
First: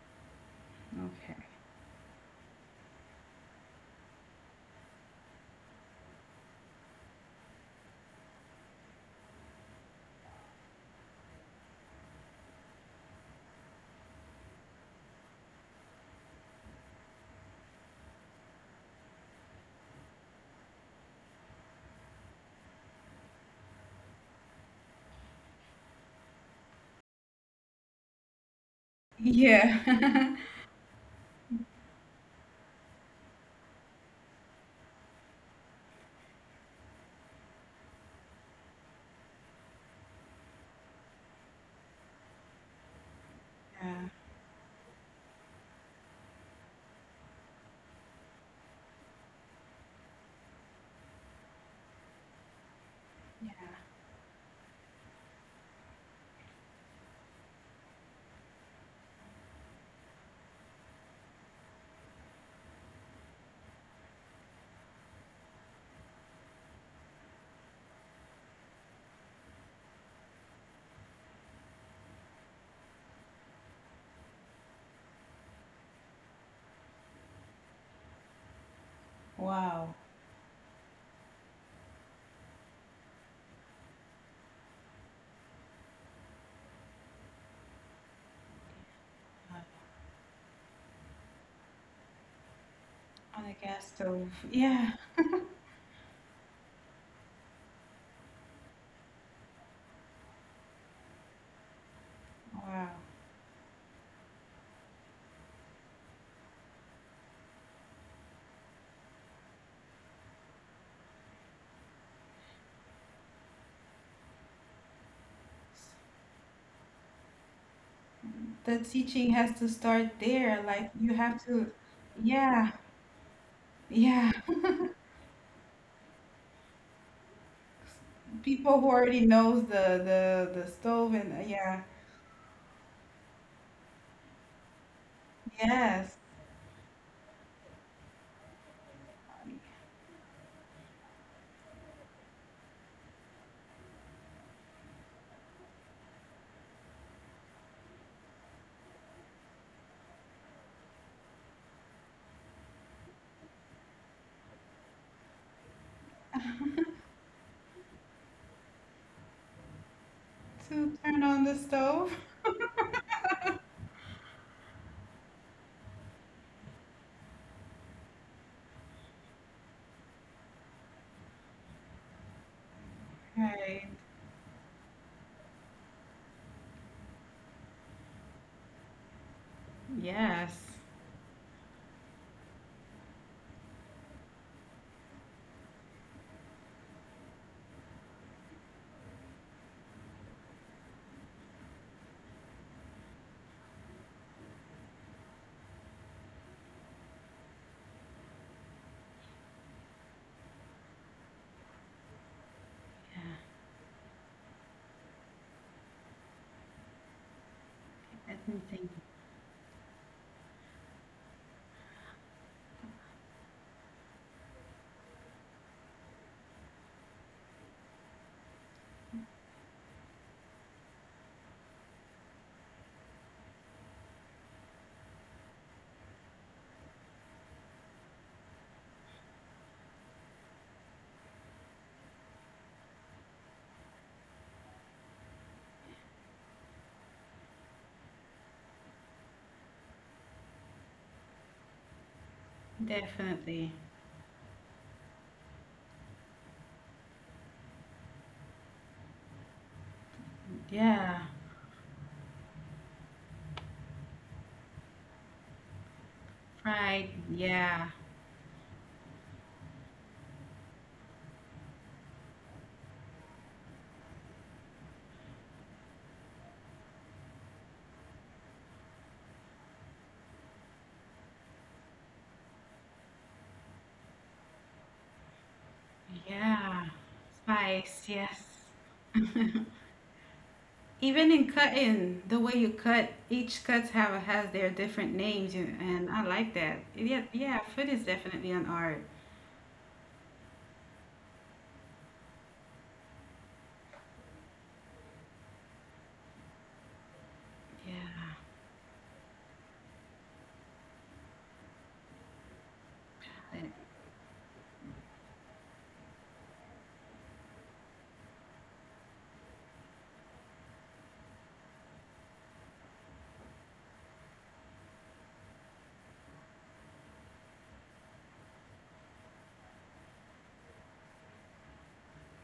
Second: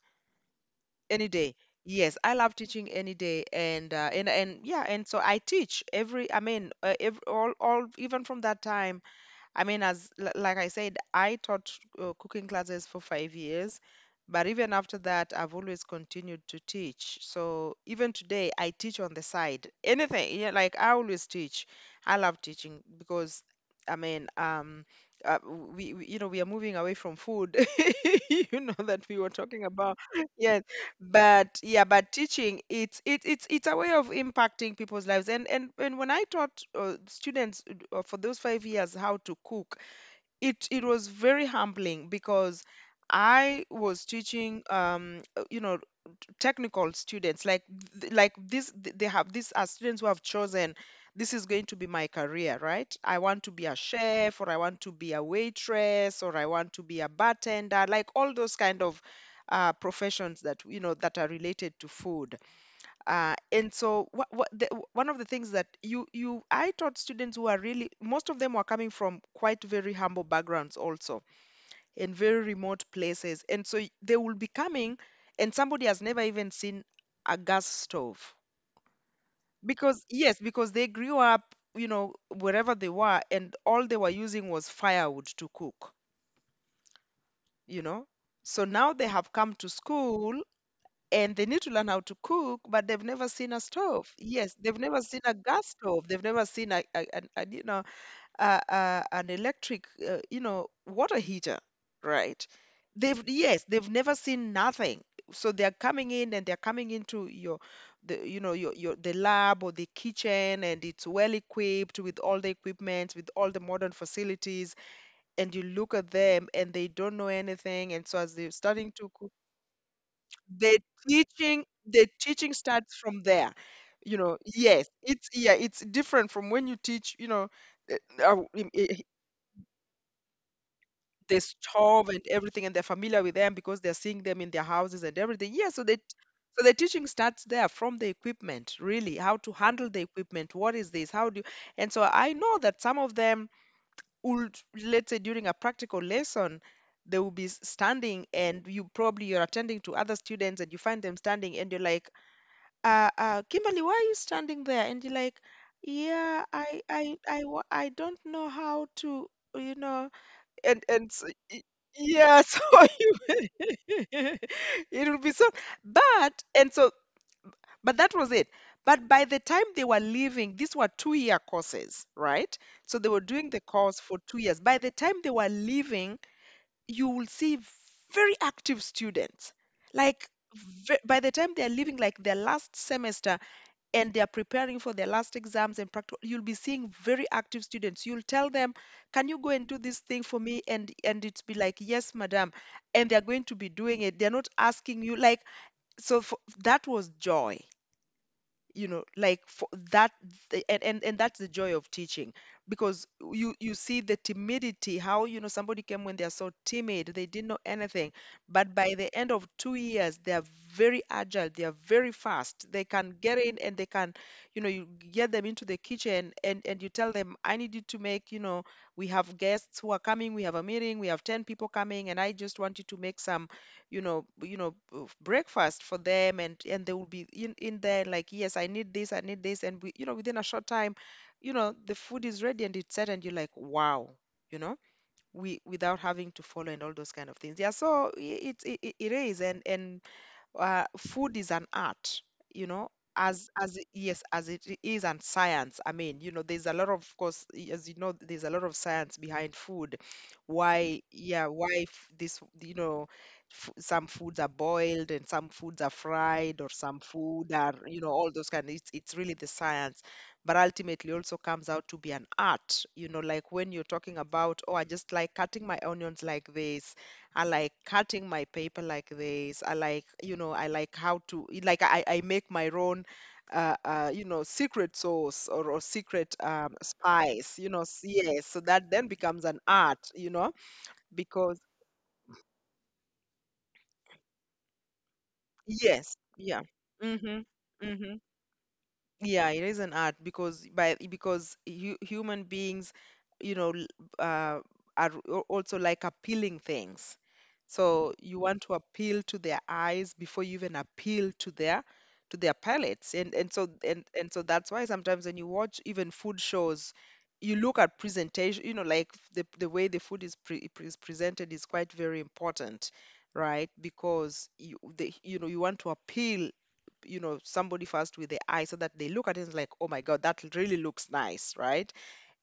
S2: Any
S1: okay.
S2: day. Yes, I love teaching any day, and yeah, and so I teach every. I mean, every, all even from that time. I mean, as like I said, I taught cooking classes for 5 years, but even after that, I've always continued to teach. So even today, I teach on the side. Anything, yeah, like I always teach. I love teaching because, I mean, uh, we, you know, we are moving away from food. You know that we were talking about.
S1: Yeah.
S2: Yes, but yeah, but teaching, it's it, it's a way of impacting people's lives. And when I taught students for those 5 years how to cook it was very humbling because I was
S1: Yeah.
S2: teaching, you know, technical students like th- like this. Th- They have these are students who have chosen this is going to be my career, right? I want to be a chef, or I want to be a waitress, or I want to be a bartender, like all those kind of professions that you know that are related to food and so one of the things that you I taught students who are really most of them were coming from quite very humble backgrounds also in very remote places, and so they will be coming and somebody has never even seen a gas stove
S1: Wow.
S2: because, yes, because they grew up, you know, wherever they were, and all they were using was firewood to cook, you know. So now they have come
S1: Uh,
S2: to school and they need to learn how to cook, but they've never
S1: on
S2: seen
S1: a
S2: a
S1: gas
S2: stove.
S1: stove.
S2: Yes, they've
S1: Yeah.
S2: never seen a gas stove. They've never seen you know, an electric you know, water heater, right?
S1: Wow.
S2: They've, yes, they've never seen nothing. So they're coming in and they're coming into your, the, you know, your the lab or the kitchen, and it's well equipped with all the equipment, with all the modern facilities, and you look at them and they don't know anything. And so as they're
S1: The
S2: starting to
S1: teaching
S2: cook,
S1: has to start there.
S2: the
S1: Like you have
S2: teaching
S1: to,
S2: the teaching
S1: yeah,
S2: starts from there. You
S1: yeah.
S2: know, yes, it's, yeah, it's different from when you teach, you know, uh, uh, in-
S1: People who
S2: i-
S1: already knows the stove and
S2: the
S1: yeah,
S2: stove and everything, and they're familiar with them because they're seeing them in their houses and everything, yeah. So that,
S1: yes.
S2: so the teaching starts there, from the equipment, really. How to handle the equipment, what is this, how do you? And so I know that some of them would, let's say during a practical lesson, they will be standing, and you probably, you're attending to other students, and you find them standing, and you're like, Kimberly, why are you standing there? And you're like, yeah, I don't know how to, you know.
S1: To
S2: And
S1: turn
S2: so,
S1: on the
S2: y-
S1: stove.
S2: yeah, so you, it will be so, but and so, but that was it. But by the time they were leaving, these were two-year courses, right? So they were doing the
S1: Right.
S2: course for 2 years. By the time they were leaving, you will see very active students. Like,
S1: Yes.
S2: by the time they're leaving, like their last semester, and they are preparing for their last exams and practical, you'll be seeing very active students. You'll tell them, can you go and do this thing for me? And it's be like, yes, madam. And they're going to be doing it, they're not asking you. Like, so for, that was joy, you know, like for that. And that's the joy of teaching, because
S1: Yeah.
S2: you see the timidity. How, you know, somebody came when they're so timid, they didn't know anything,
S1: I didn't
S2: but
S1: think.
S2: by the end of 2 years they are very agile, they are very fast, they can get in, and they can, you know, you get them into the kitchen, and you tell them, I need you to make, you know, we have guests who are coming, we have a meeting, we have 10 people coming, and I just want you to make some, you know, breakfast for them. And they will be in there, like, yes, I need this, I need this. And we, you know, within a short time, you know, the food is ready and it's set, and you're like, wow, you know, we, without having to follow, and all those kind of things, yeah. So, it it is. And food is an art, you know,
S1: Definitely.
S2: yes, as is. And science, I mean, you know, there's a lot of course, as you know, there's a lot of science behind food. Why
S1: Yeah.
S2: yeah why f- this, you know, some foods are boiled and some foods are fried, or some
S1: Fried.
S2: food are,
S1: Yeah.
S2: you know, all those kind. It's really the science, but ultimately also comes out to be an art, you know. Like when you're talking about, oh, I just like cutting my onions like this, I like cutting my paper like this, I like, you know, I like how to, I make my own you know, secret sauce, or secret
S1: Yeah.
S2: spice, you know,
S1: Spice. Yes.
S2: yes. So that then becomes an art, you know,
S1: Even in
S2: because,
S1: cutting, the way you cut, each cuts have has their different names, you- and
S2: yes,
S1: I like
S2: yeah.
S1: that. Yeah,
S2: Mm-hmm.
S1: yeah, food is
S2: Mm-hmm.
S1: definitely an art.
S2: Yeah, it is an art because, by because hu human beings, you know, uh, also like appealing things. So
S1: Yeah,
S2: you want to appeal to their eyes before you even appeal to their, to their palates. And so that's why sometimes when you watch even food shows, you look at presentation, you know, like the way the food is presented is quite very important, right? Because you the, you know, you want to appeal, you know, somebody first with the eye so that they look at it and like, oh my god, that really looks nice, right,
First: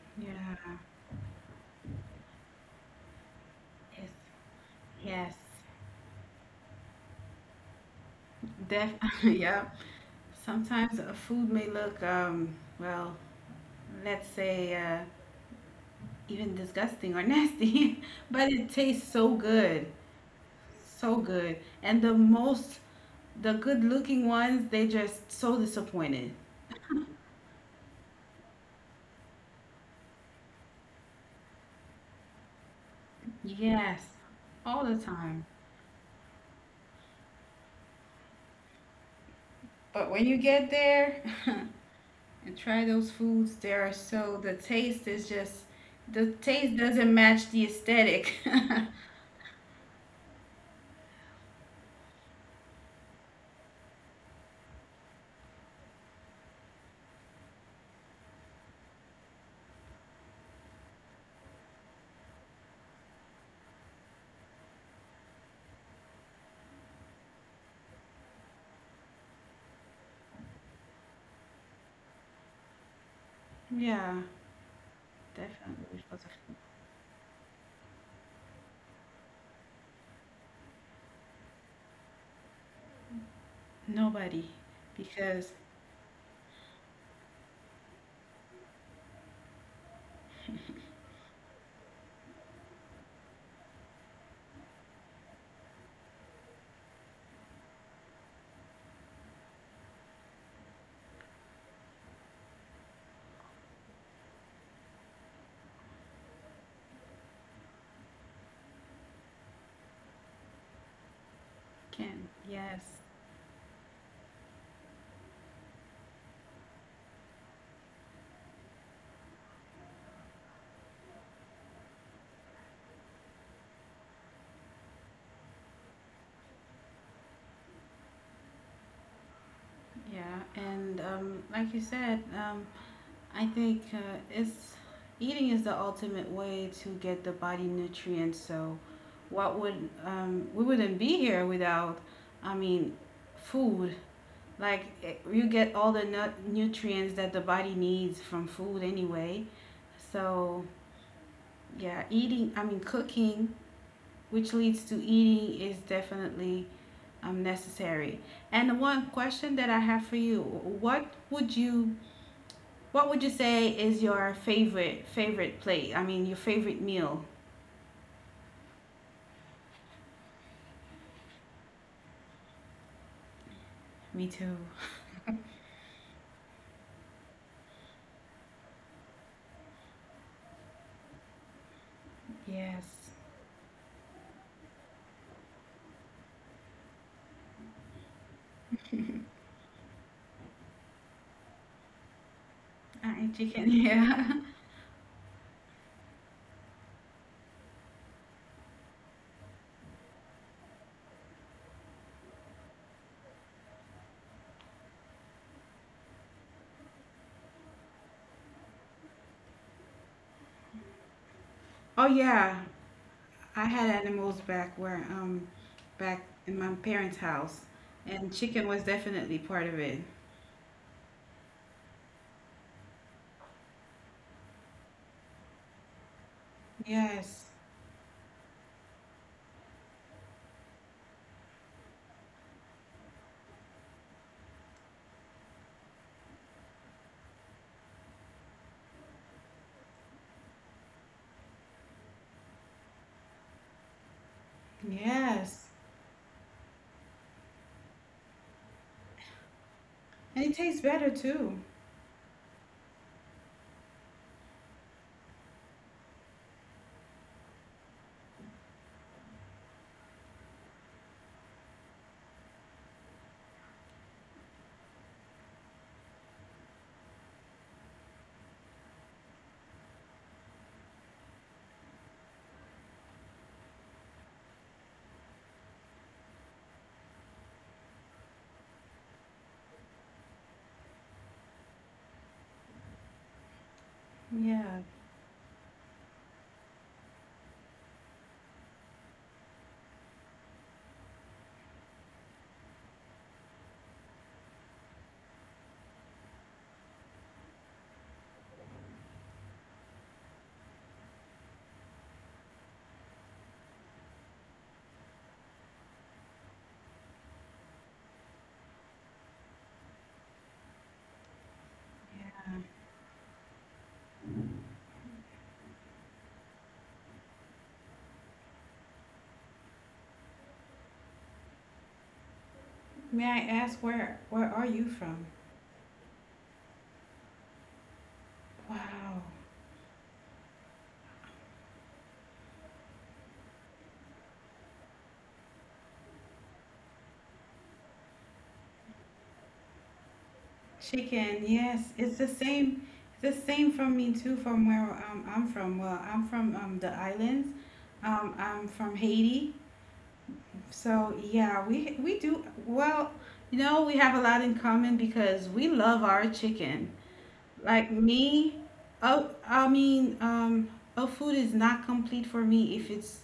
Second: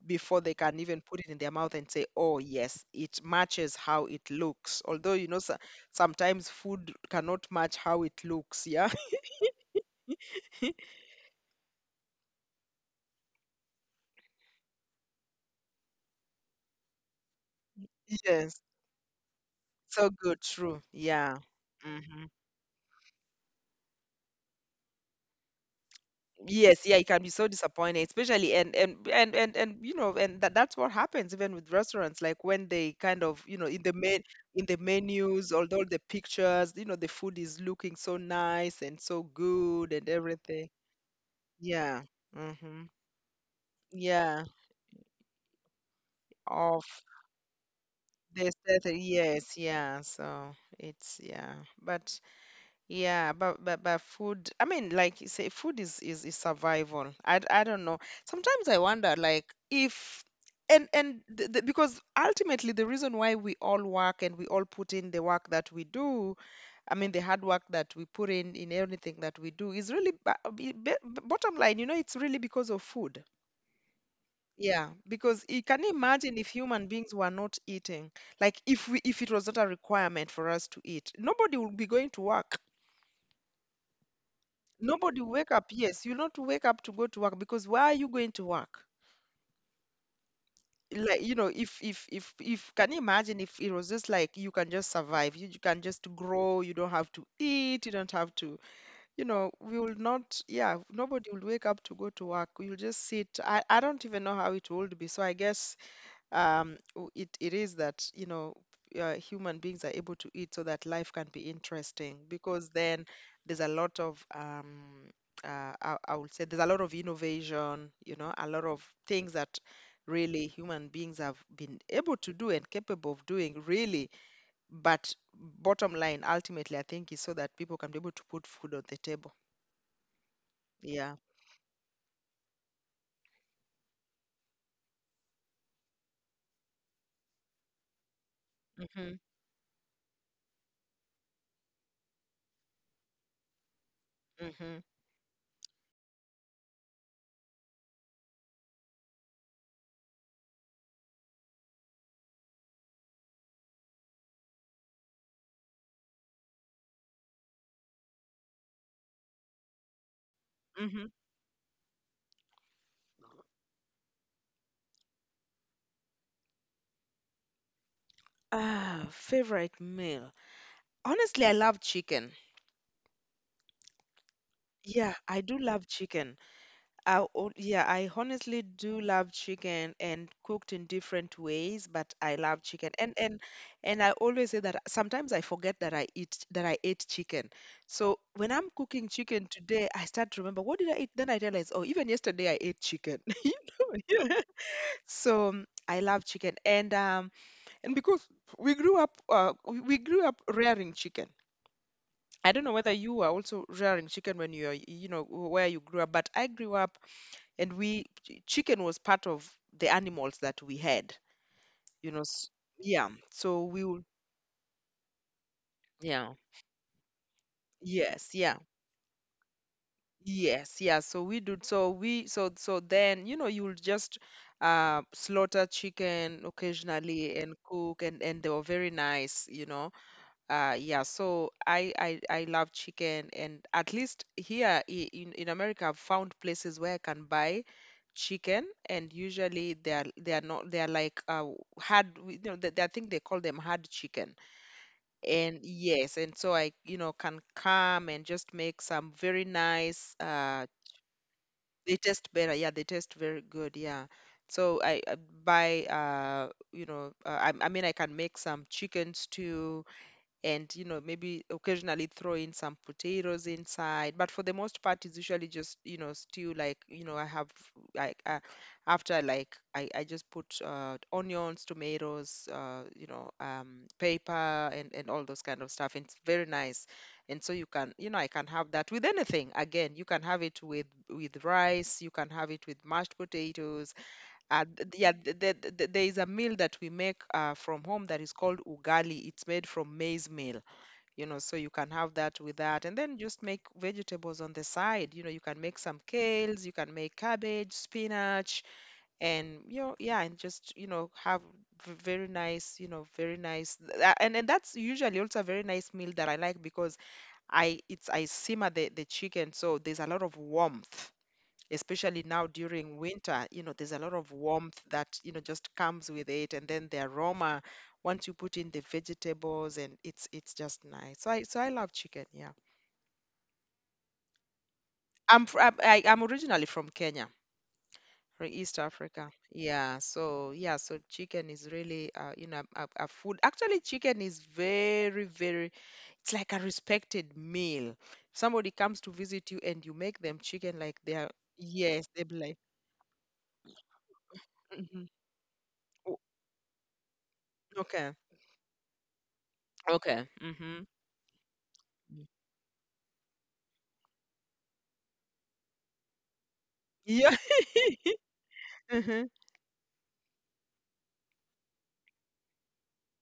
S2: before they
S1: yeah,
S2: can even put it in their mouth and say, oh yes, it matches how
S1: yes,
S2: it looks, although, you
S1: yes,
S2: know. So sometimes food cannot match how it looks, yeah.
S1: def, yeah. Sometimes a food may look, well, let's say, even disgusting or nasty, but
S2: Yes,
S1: it tastes so good.
S2: so good, true,
S1: So
S2: yeah.
S1: good. And the
S2: Hmm.
S1: most, the good looking ones, they just so disappointed.
S2: Yes, yeah, it can be so disappointing. Especially, and you know, and that that's what happens even with restaurants, like when they kind of, you know, in the
S1: Yes,
S2: men in the
S1: all the time.
S2: menus, although the pictures, you know, the food is looking so nice and so good and
S1: But when you get
S2: everything.
S1: there
S2: Yeah.
S1: and
S2: Mm-hmm.
S1: try those foods, they are so,
S2: Yeah.
S1: the taste is just, the taste
S2: Of
S1: doesn't match the aesthetic.
S2: the aesthetic. Yes, yeah. So it's, yeah. But yeah, but food, I mean, like you say, food is, is survival. I don't know. Sometimes I wonder, like, if, and and the, because ultimately the reason why we all work and we all put in the work that we do, I mean, the hard work that we put in anything that we do is really, bottom line. You know, it's really because of food.
S1: Yeah,
S2: Yeah, because, you can you
S1: definitely.
S2: imagine if human beings were not eating, like if we, if it was not a requirement for us to eat, nobody would be going to work.
S1: Nobody,
S2: Nobody
S1: because
S2: wake up. Yes, you not wake up to go to work, because why are you going to work? Like, you know, if can you imagine if it was just like you can just survive, you can just grow, you don't have to eat, you don't have to, you know, we will not, yeah, nobody will wake up to go to work. We will just sit. I don't even know how it would be. So I guess it, it is that, you know, human beings are able to eat so that life can be interesting,
S1: can,
S2: because
S1: yes.
S2: then there's a lot of I would say there's a lot of innovation, you know, a lot of things that really human beings have been able to do and capable of doing, really. But bottom line, ultimately, I think is so that people can be able to put food on the table.
S1: Yeah, and
S2: Yeah.
S1: like you said, I think it's eating is the ultimate way to get the body nutrients. So,
S2: Hmm.
S1: what would we wouldn't be here without? I mean, food.
S2: Hmm.
S1: Like it, you get all the nutrients that the body needs from food anyway. So, yeah, eating. I mean, cooking, which leads to eating, is definitely necessary. And the one question that I have for you:
S2: Hmm.
S1: What would you say is your favorite plate? I mean, your favorite meal.
S2: Ah, favorite meal. Honestly, I love chicken.
S1: Me too.
S2: Yeah, I do love chicken. Yeah, I honestly do love chicken, and cooked in different ways, but I love
S1: Yes.
S2: chicken. And I always say that sometimes I forget that I eat that I ate chicken. So when I'm cooking chicken today, I start to remember, what did I eat? Then I realize, oh, even yesterday I ate
S1: I
S2: chicken.
S1: eat chicken.
S2: You
S1: Yeah.
S2: know? Yeah. So I love chicken. And because we grew up, we grew up rearing chicken. I don't know whether you were also rearing chicken when you are, you know, where you grew up, but I grew up, and we, chicken was part of the animals that we had,
S1: Oh
S2: you know.
S1: yeah,
S2: Yeah.
S1: I
S2: So we
S1: had
S2: would,
S1: animals back where back
S2: yeah.
S1: in my parents' house,
S2: Yes.
S1: and
S2: Yeah.
S1: chicken was definitely part of it.
S2: Yes. Yeah. So we do. So we, so, so then, you know, you'll just slaughter chicken occasionally
S1: Yes,
S2: and cook, and they were very nice, you know. Yeah, so I love chicken, and at least here in America, I've found places where I can buy chicken, and usually they are not they are like hard, I think they call them hard chicken, and
S1: yes,
S2: yes, and so I you know can come and just make some very nice
S1: and it tastes better too.
S2: they taste better, yeah, they taste very good, yeah. So I buy I can make some chicken stew, and you know maybe occasionally throw in some potatoes inside, but for the most part it's usually just, you know, stew like, you know, I have like after like I just put onions, tomatoes, paper and all those kind of stuff, and it's very nice. And so you can, you know, I can have that with anything. Again, you can have it with rice, you can have it with mashed potatoes.
S1: Yeah.
S2: There is a meal that we make from home that is called ugali. It's made from maize meal, you know, so you can have that with that. And then just make vegetables on the side. You know, you can make some kales, you can make cabbage, spinach, and you know, yeah, and just, you know, have very nice, you know, very nice. And that's usually also a very nice meal that I like because I simmer the chicken, so there's a lot of warmth, especially
S1: Yeah.
S2: now during winter. You know, there's a lot of warmth that, you know, just comes with it. And then the aroma, once you put in the vegetables, and it's just nice. So I love chicken, yeah.
S1: May I ask where are you from?
S2: I'm fr- I'm- I, I'm originally from Kenya, from East
S1: Wow.
S2: Africa. Yeah, so yeah, so chicken is really you know, a food. Actually, chicken is very, very, it's like a respected meal. If somebody comes to visit you and you make them chicken, like they are,
S1: Chicken, yes,
S2: yes,
S1: it's the
S2: they'll be like,
S1: same. It's the same from me too, from where
S2: mm-hmm.
S1: I'm from. Well,
S2: Oh,
S1: I'm from the islands.
S2: okay.
S1: I'm from Haiti,
S2: Okay. Mhm.
S1: so yeah, we do well. You know, we have a lot in common because we love our chicken.
S2: Yeah.
S1: Like me, oh,
S2: Mhm.
S1: I mean, oat food is not complete for me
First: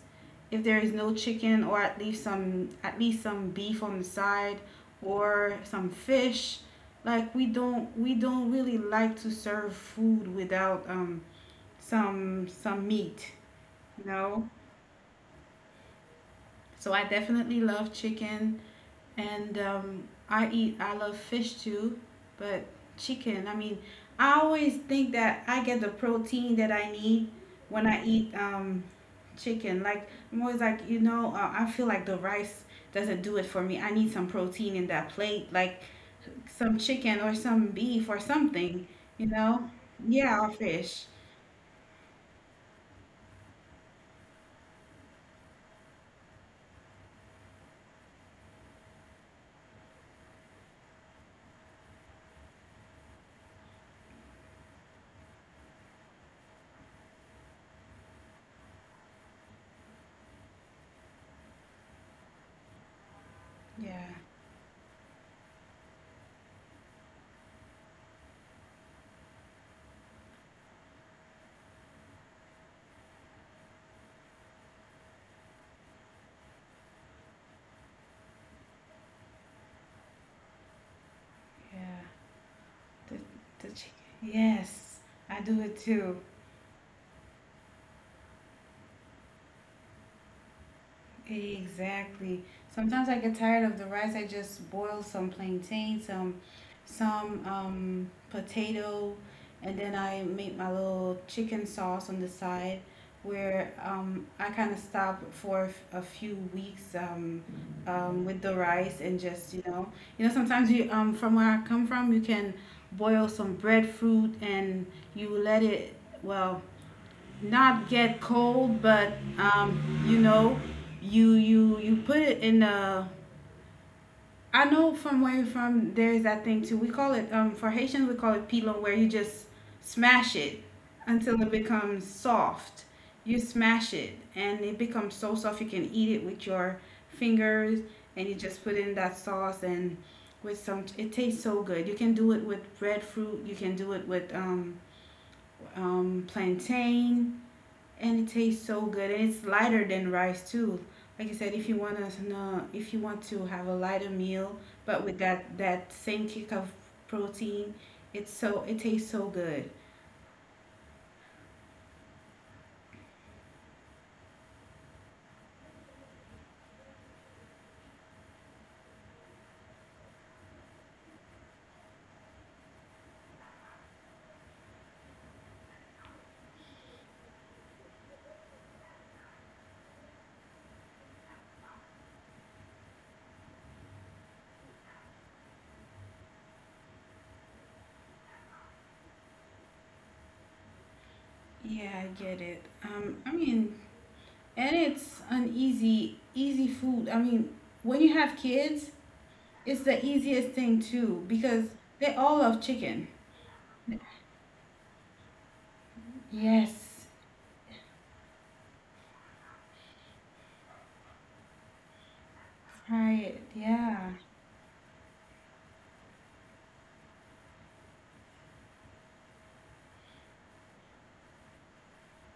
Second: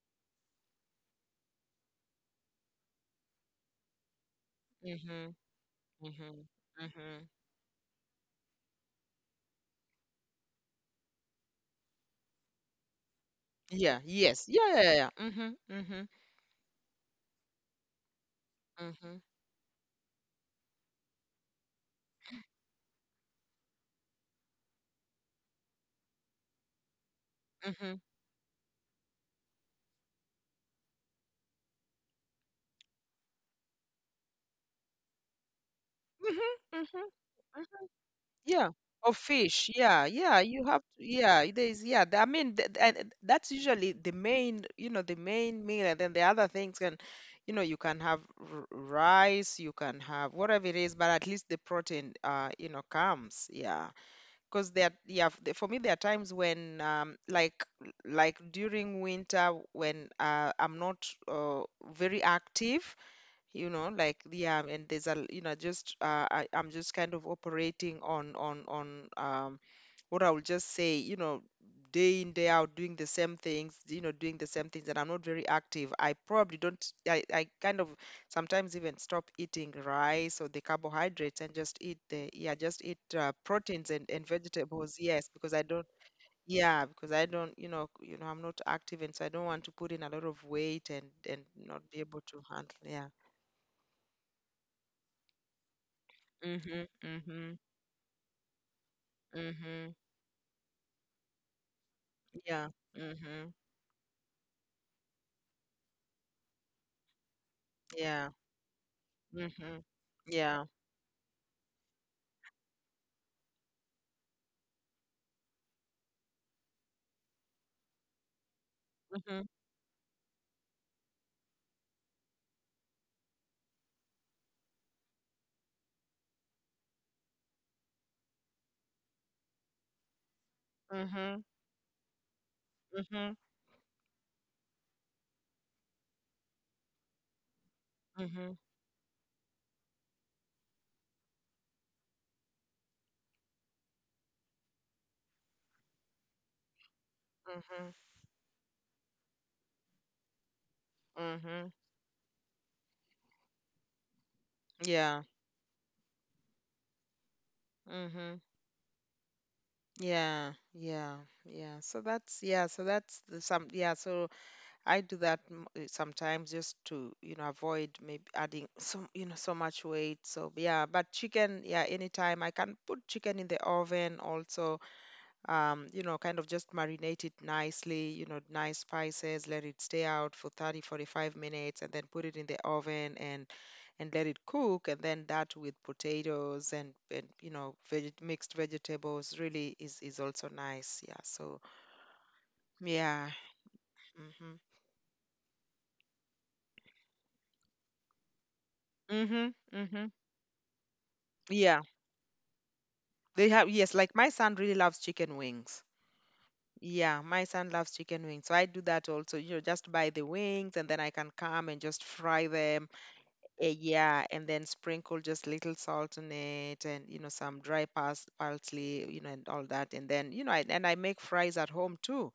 S1: if there is no chicken or at least some beef on the side
S2: Mhm.
S1: or some
S2: Mhm.
S1: fish.
S2: Mhm.
S1: Like we don't really like to serve food without some some meat,
S2: Yeah.
S1: you
S2: Yes.
S1: know?
S2: Yeah. Yeah. Yeah. Mhm. Mhm.
S1: So I definitely love chicken.
S2: Mhm.
S1: And I eat, I love fish too, but chicken, I mean, I always think that I get the protein that I need when
S2: Mhm.
S1: I eat chicken. Like, I'm always like, you know, I feel like the rice doesn't do it for me. I need some protein in that plate, like some
S2: Mhm.
S1: chicken or some
S2: Mhm.
S1: beef or
S2: Yeah.
S1: something,
S2: Or
S1: you know?
S2: fish. Yeah.
S1: Yeah,
S2: Yeah.
S1: or
S2: You have
S1: fish.
S2: to, yeah, there is I mean and that's usually the main, you know, the main meal, and then the other things can, you know, you can have rice, you can have whatever it is, but at least the protein you know, comes. Yeah. Because for me, there are times when, like during winter when I'm not uh, very active, you know,
S1: Yeah,
S2: like, yeah, and there's a, you know, just I, I'm just kind of operating on what I will just say, you know, day in, day out, doing the same things, you know, doing the same things, and I'm not very active, I probably don't, I kind of sometimes even stop eating rice or the carbohydrates and just eat
S1: yeah.
S2: the, yeah, just eat
S1: The, the chicken.
S2: proteins and vegetables,
S1: Yes,
S2: yes,
S1: I
S2: because
S1: do
S2: I
S1: it
S2: don't.
S1: too.
S2: Yeah, because I don't, you know, I'm not active, and so I don't want to put in a lot of weight and not be able to
S1: Exactly.
S2: handle. Yeah.
S1: Sometimes I get tired of the rice. I just boil some plantain,
S2: Mhm.
S1: some
S2: Mhm.
S1: potato, and
S2: Mhm.
S1: then I make my little chicken sauce on the
S2: Yeah.
S1: side.
S2: Mhm.
S1: Where I kind of stop for a a few weeks
S2: Yeah.
S1: with the rice and just
S2: Mhm.
S1: you know
S2: Yeah.
S1: sometimes you from where I come from you can boil some breadfruit and you let it well not get cold, but
S2: Mhm.
S1: you know, you put it in a. I know from where you're from, there's that thing too. We call it for Haitians, we call it pilon, where you just smash it until
S2: Mhm.
S1: it becomes soft.
S2: Mhm.
S1: You smash it, and it becomes so soft you can eat it with your fingers, and you
S2: Mhm.
S1: just put in that sauce and with some. It tastes so good. You can do it with breadfruit. You can do it with plantain,
S2: Mhm.
S1: and it tastes so good, and it's lighter than rice too. Like I said, if
S2: Mhm.
S1: you want to know, if you want to have a lighter meal, but with
S2: Yeah.
S1: that that same kick of protein, it's
S2: Mhm.
S1: so, it tastes so good.
S2: Yeah. Yeah. Yeah. So that's the some yeah. So I do that sometimes just to, you know, avoid maybe adding some, you know, so much weight. So yeah. But chicken, yeah, anytime I can put chicken in the oven also, you know, kind of just marinate it nicely, you know, nice spices, let it stay out for 30, 45 minutes, and then put it in the oven and let it cook. And then that with potatoes and you know, veg mixed vegetables really is also nice. Yeah. So
S1: Yeah, I get it.
S2: yeah.
S1: I mean,
S2: Mm-hmm.
S1: and it's an easy easy food. I mean, when you have kids,
S2: Mm-hmm.
S1: it's
S2: Mm-hmm.
S1: the easiest thing too because
S2: Yeah.
S1: they all love chicken.
S2: They have yes, like my son really loves chicken wings.
S1: Yes,
S2: Yeah, my son loves chicken wings. So I do that also, you know, just buy the wings and then I can come and just fry them.
S1: right,
S2: Eh,
S1: yeah,
S2: yeah, and then sprinkle just little salt on it, and you know, some dry parsley, you know, and all that. And then, you know, I make fries at home too.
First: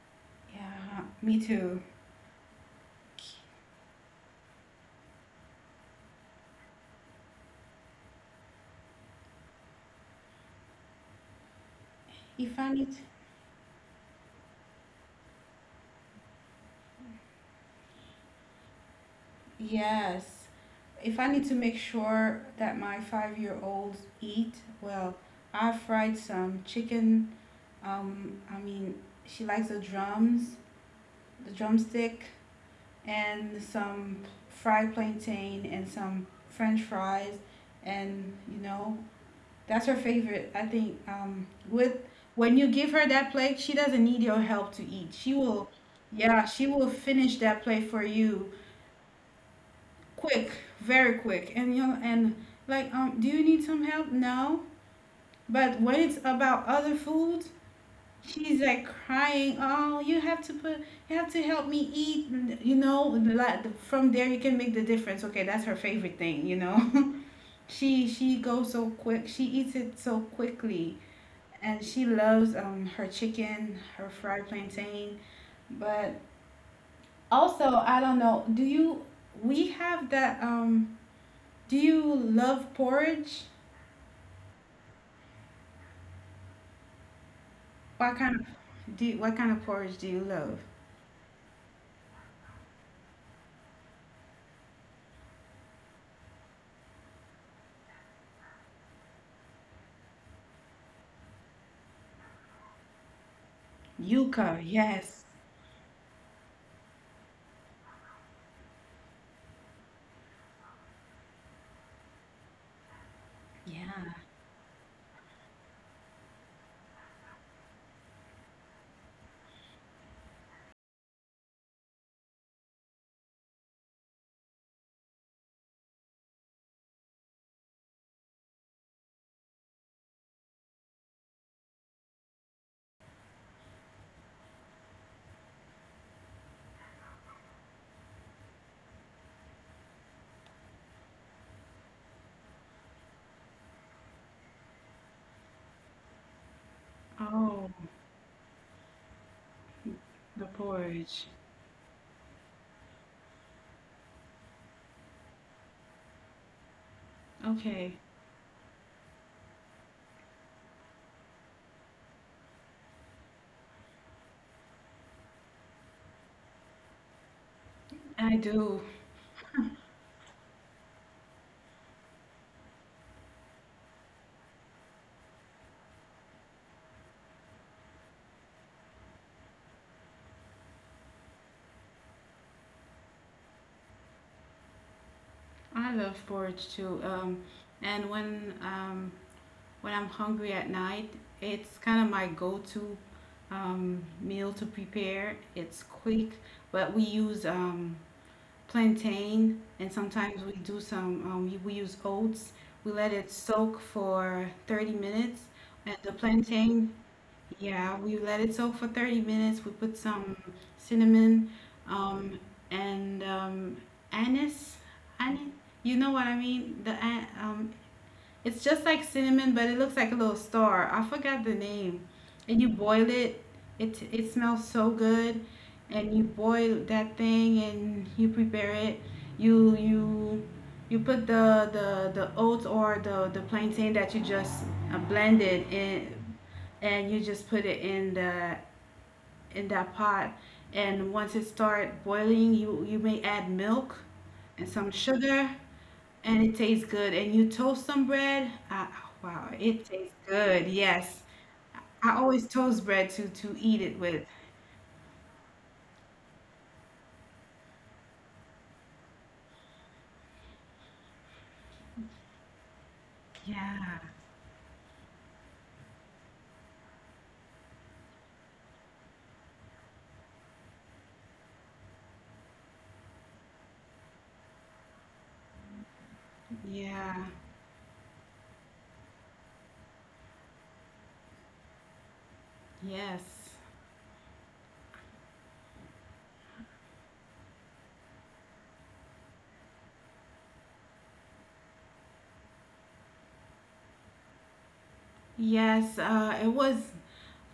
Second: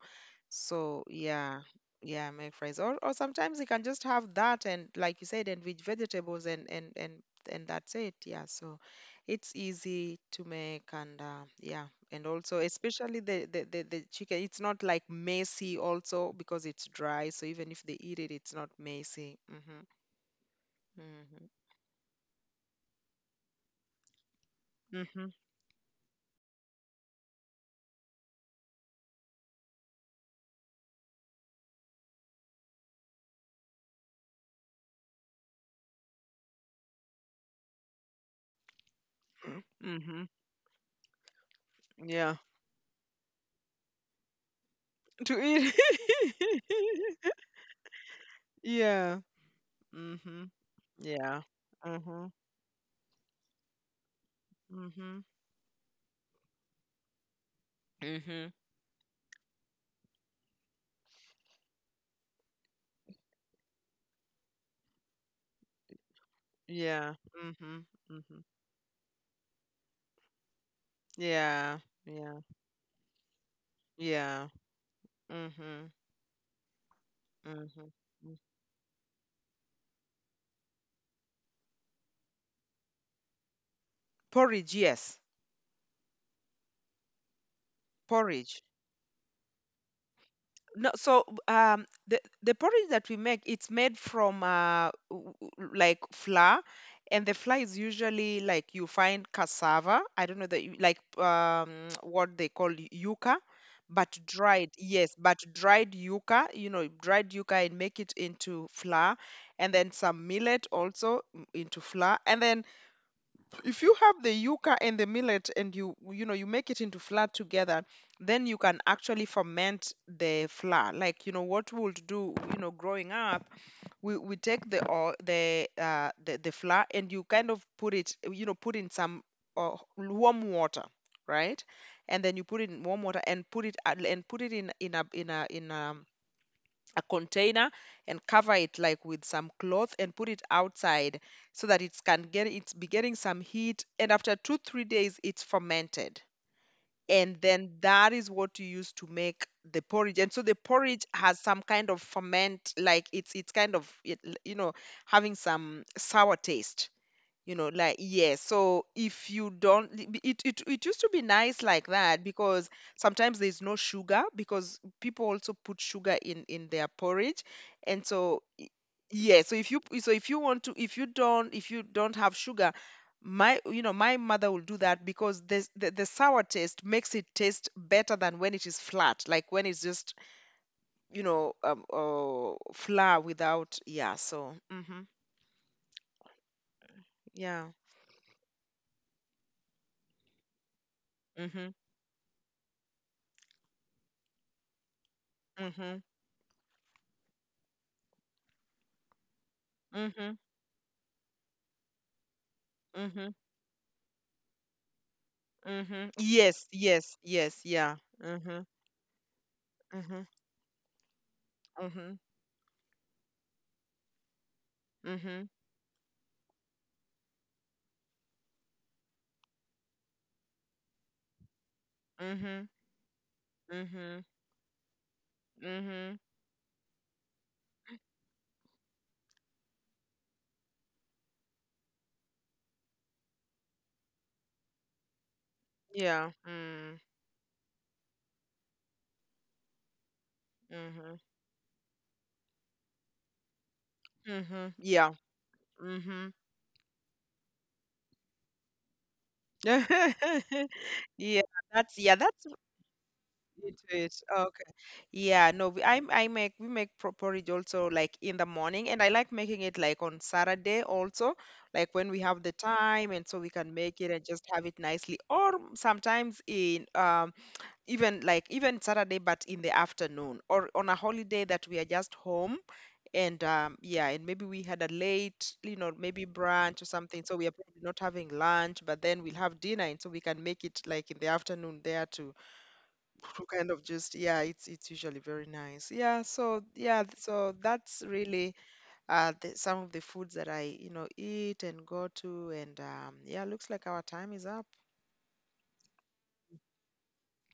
S1: yeah,
S2: So,
S1: me
S2: yeah.
S1: too.
S2: Yeah, I make fries. Or sometimes you can just have that, and like you said, and with vegetables and that's it. Yeah. So it's easy to make, and yeah. And also
S1: If I need
S2: especially the chicken, it's not like messy also because it's dry. So even if they eat it, it's not messy. Mm-hmm.
S1: Yes. If I need to
S2: Mm-hmm.
S1: make sure that my five-year-olds eat, well,
S2: Mm-hmm.
S1: I fried some chicken. I mean, she likes the drums, the drumstick, and some fried plantain and some French fries, and you know, that's her
S2: Mhm.
S1: favorite. I think with
S2: Yeah.
S1: when you give her that plate, she doesn't need your help to eat. She
S2: To
S1: will,
S2: eat.
S1: yeah, she will finish that plate for you
S2: Yeah.
S1: quick,
S2: Mhm.
S1: very
S2: Yeah.
S1: quick, and you know,
S2: Mhm.
S1: and like, do you need some help? No,
S2: Mhm.
S1: but when it's about other foods,
S2: Mhm.
S1: she's like crying. Oh, you have to put, you have to help me eat. You know, like from there you can make the difference. Okay, that's her favorite thing. You know,
S2: Yeah. Mhm.
S1: she
S2: Mhm.
S1: goes so quick. She eats it so quickly,
S2: Yeah.
S1: and she
S2: Yeah.
S1: loves her chicken, her
S2: Yeah.
S1: fried plantain,
S2: Mhm.
S1: but. Also,
S2: Mhm.
S1: I don't
S2: Mm.
S1: know. Do you? We have that do you love porridge?
S2: Porridge, yes. Porridge.
S1: What kind of porridge do you love?
S2: No, so the porridge that we make, it's made from like flour, and the flour is usually like you find cassava. I don't know that you, like what they call yuca, but
S1: Yuca,
S2: dried, yes,
S1: yes.
S2: but dried yuca. You know, dried yuca and make it into flour, and then some millet also mm, into flour, and then if you
S1: Yeah.
S2: have the yuca and the millet and you know, you make it into flour together, then you can actually ferment the flour, like, you know what we would do, you know, growing up, we take the or the flour and you kind of put it, you know, put in some warm water right, and then you put it in warm water and put it in a container, and cover it like with some cloth and put it outside so that it can get it's be getting some heat, and after 2 3 days it's fermented, and
S1: Oh,
S2: then that is what you use to make the porridge. And so
S1: the
S2: the porridge
S1: porridge.
S2: has some kind of ferment, like it's kind of you know, having some sour taste, you know, like
S1: Okay,
S2: yes. So if you don't, it it used to be nice like that because sometimes there's no sugar, because people also put sugar in their porridge, and
S1: I
S2: so
S1: do.
S2: yeah. So if you, so if you want to, if you don't, if you don't have sugar, my, you know, my mother will do that because the sour taste makes it taste better than when it is flat, like when it's just, you know, flour without, yeah. So mm-hmm,
S1: I love porridge too.
S2: yeah.
S1: And when I'm hungry at night,
S2: Mm-hmm.
S1: it's kind of my go-to meal to prepare. It's
S2: Mm-hmm.
S1: quick, but we use plantain, and
S2: Mm-hmm.
S1: sometimes we do some, we use oats. We let it
S2: Mm-hmm.
S1: soak for 30 minutes. And the
S2: Mm-hmm. Yes,
S1: plantain,
S2: yes, yes,
S1: yeah,
S2: yeah.
S1: we let it
S2: Mm-hmm.
S1: soak for 30 minutes. We put
S2: Mm-hmm.
S1: some cinnamon
S2: Mm-hmm.
S1: um, and anise.
S2: Mm-hmm.
S1: Anise, you know what I mean? The it's just like cinnamon, but it looks like a little star. I forgot the name. And
S2: Mm-hmm.
S1: you boil it. It
S2: Mm-hmm.
S1: it smells so good. And
S2: Mm-hmm.
S1: you boil that thing and you prepare it. You you you put the oats or the plantain that you just blended in,
S2: Yeah. Mm.
S1: and you just put it in the in that pot. And
S2: Mm-hmm.
S1: once it start boiling, you may add milk
S2: Mm-hmm.
S1: and some
S2: Yeah.
S1: sugar,
S2: Mm-hmm.
S1: and it tastes good. And you toast some bread. Wow, it tastes good. Yes.
S2: Yeah, yeah,
S1: I
S2: that's
S1: always
S2: what
S1: toast bread to
S2: it
S1: eat it
S2: is.
S1: with.
S2: Okay. Yeah, no, we, I make we make porridge also like in the morning, and I like making it like on Saturday also, like when we have the time, and so we can
S1: Yeah.
S2: make it and just have it nicely. Or sometimes in even like even Saturday, but in the afternoon or on a holiday that we are just home, and yeah, and maybe we had a late, you know, maybe brunch or
S1: Yeah.
S2: something. So we are probably not having lunch, but then we'll have dinner, and so we can make it like in the afternoon there to
S1: Yes.
S2: kind of just yeah, it's usually very nice. Yeah, so yeah, so that's really some of the foods that I, you know, eat and go to, and yeah, looks like our time is up.
S1: Yes. It was.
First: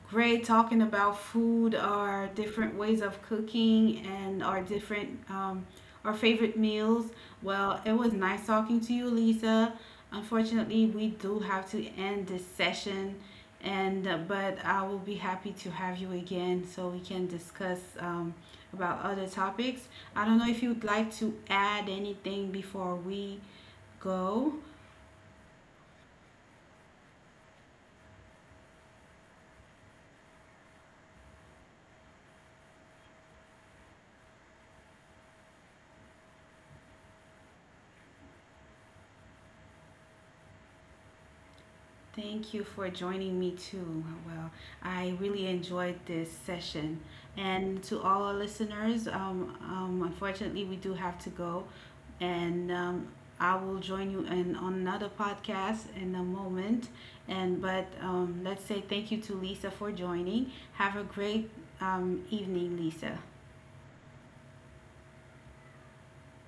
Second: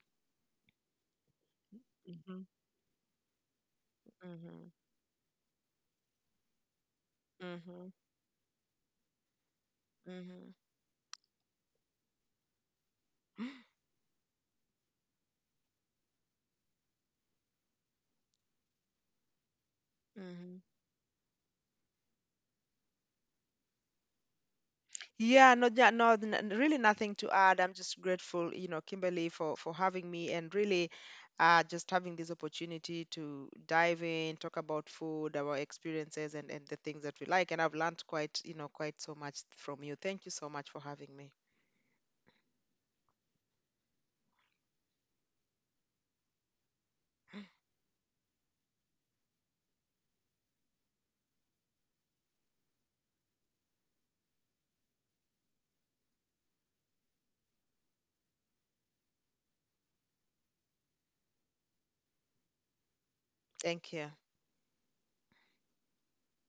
S1: Great talking about food, our
S2: Mm-hmm,
S1: different ways of cooking, and our
S2: mm-hmm,
S1: different our favorite meals. Well,
S2: mm-hmm,
S1: it was nice talking to you, Lisa.
S2: mm-hmm.
S1: Unfortunately, we do have to end this session, and but I will be happy to have you again so we can discuss about other topics. I don't know
S2: Mm-hmm.
S1: if you'd like to add anything before we go.
S2: Yeah, no, yeah, no, really nothing to add. I'm just grateful, you know, Kimberly, for having me, and really just having this opportunity to dive in, talk about food, our experiences and the things that we like. And I've learned quite, you know, quite so much from you. Thank you so much for having me.
S1: Thank you for joining me too. Well, I really enjoyed this session. And to all our listeners, unfortunately, we do have to go. And I will join you in, on another podcast in a moment. And but let's say thank you to Lisa for joining. Have a great evening, Lisa.
S2: Thank you.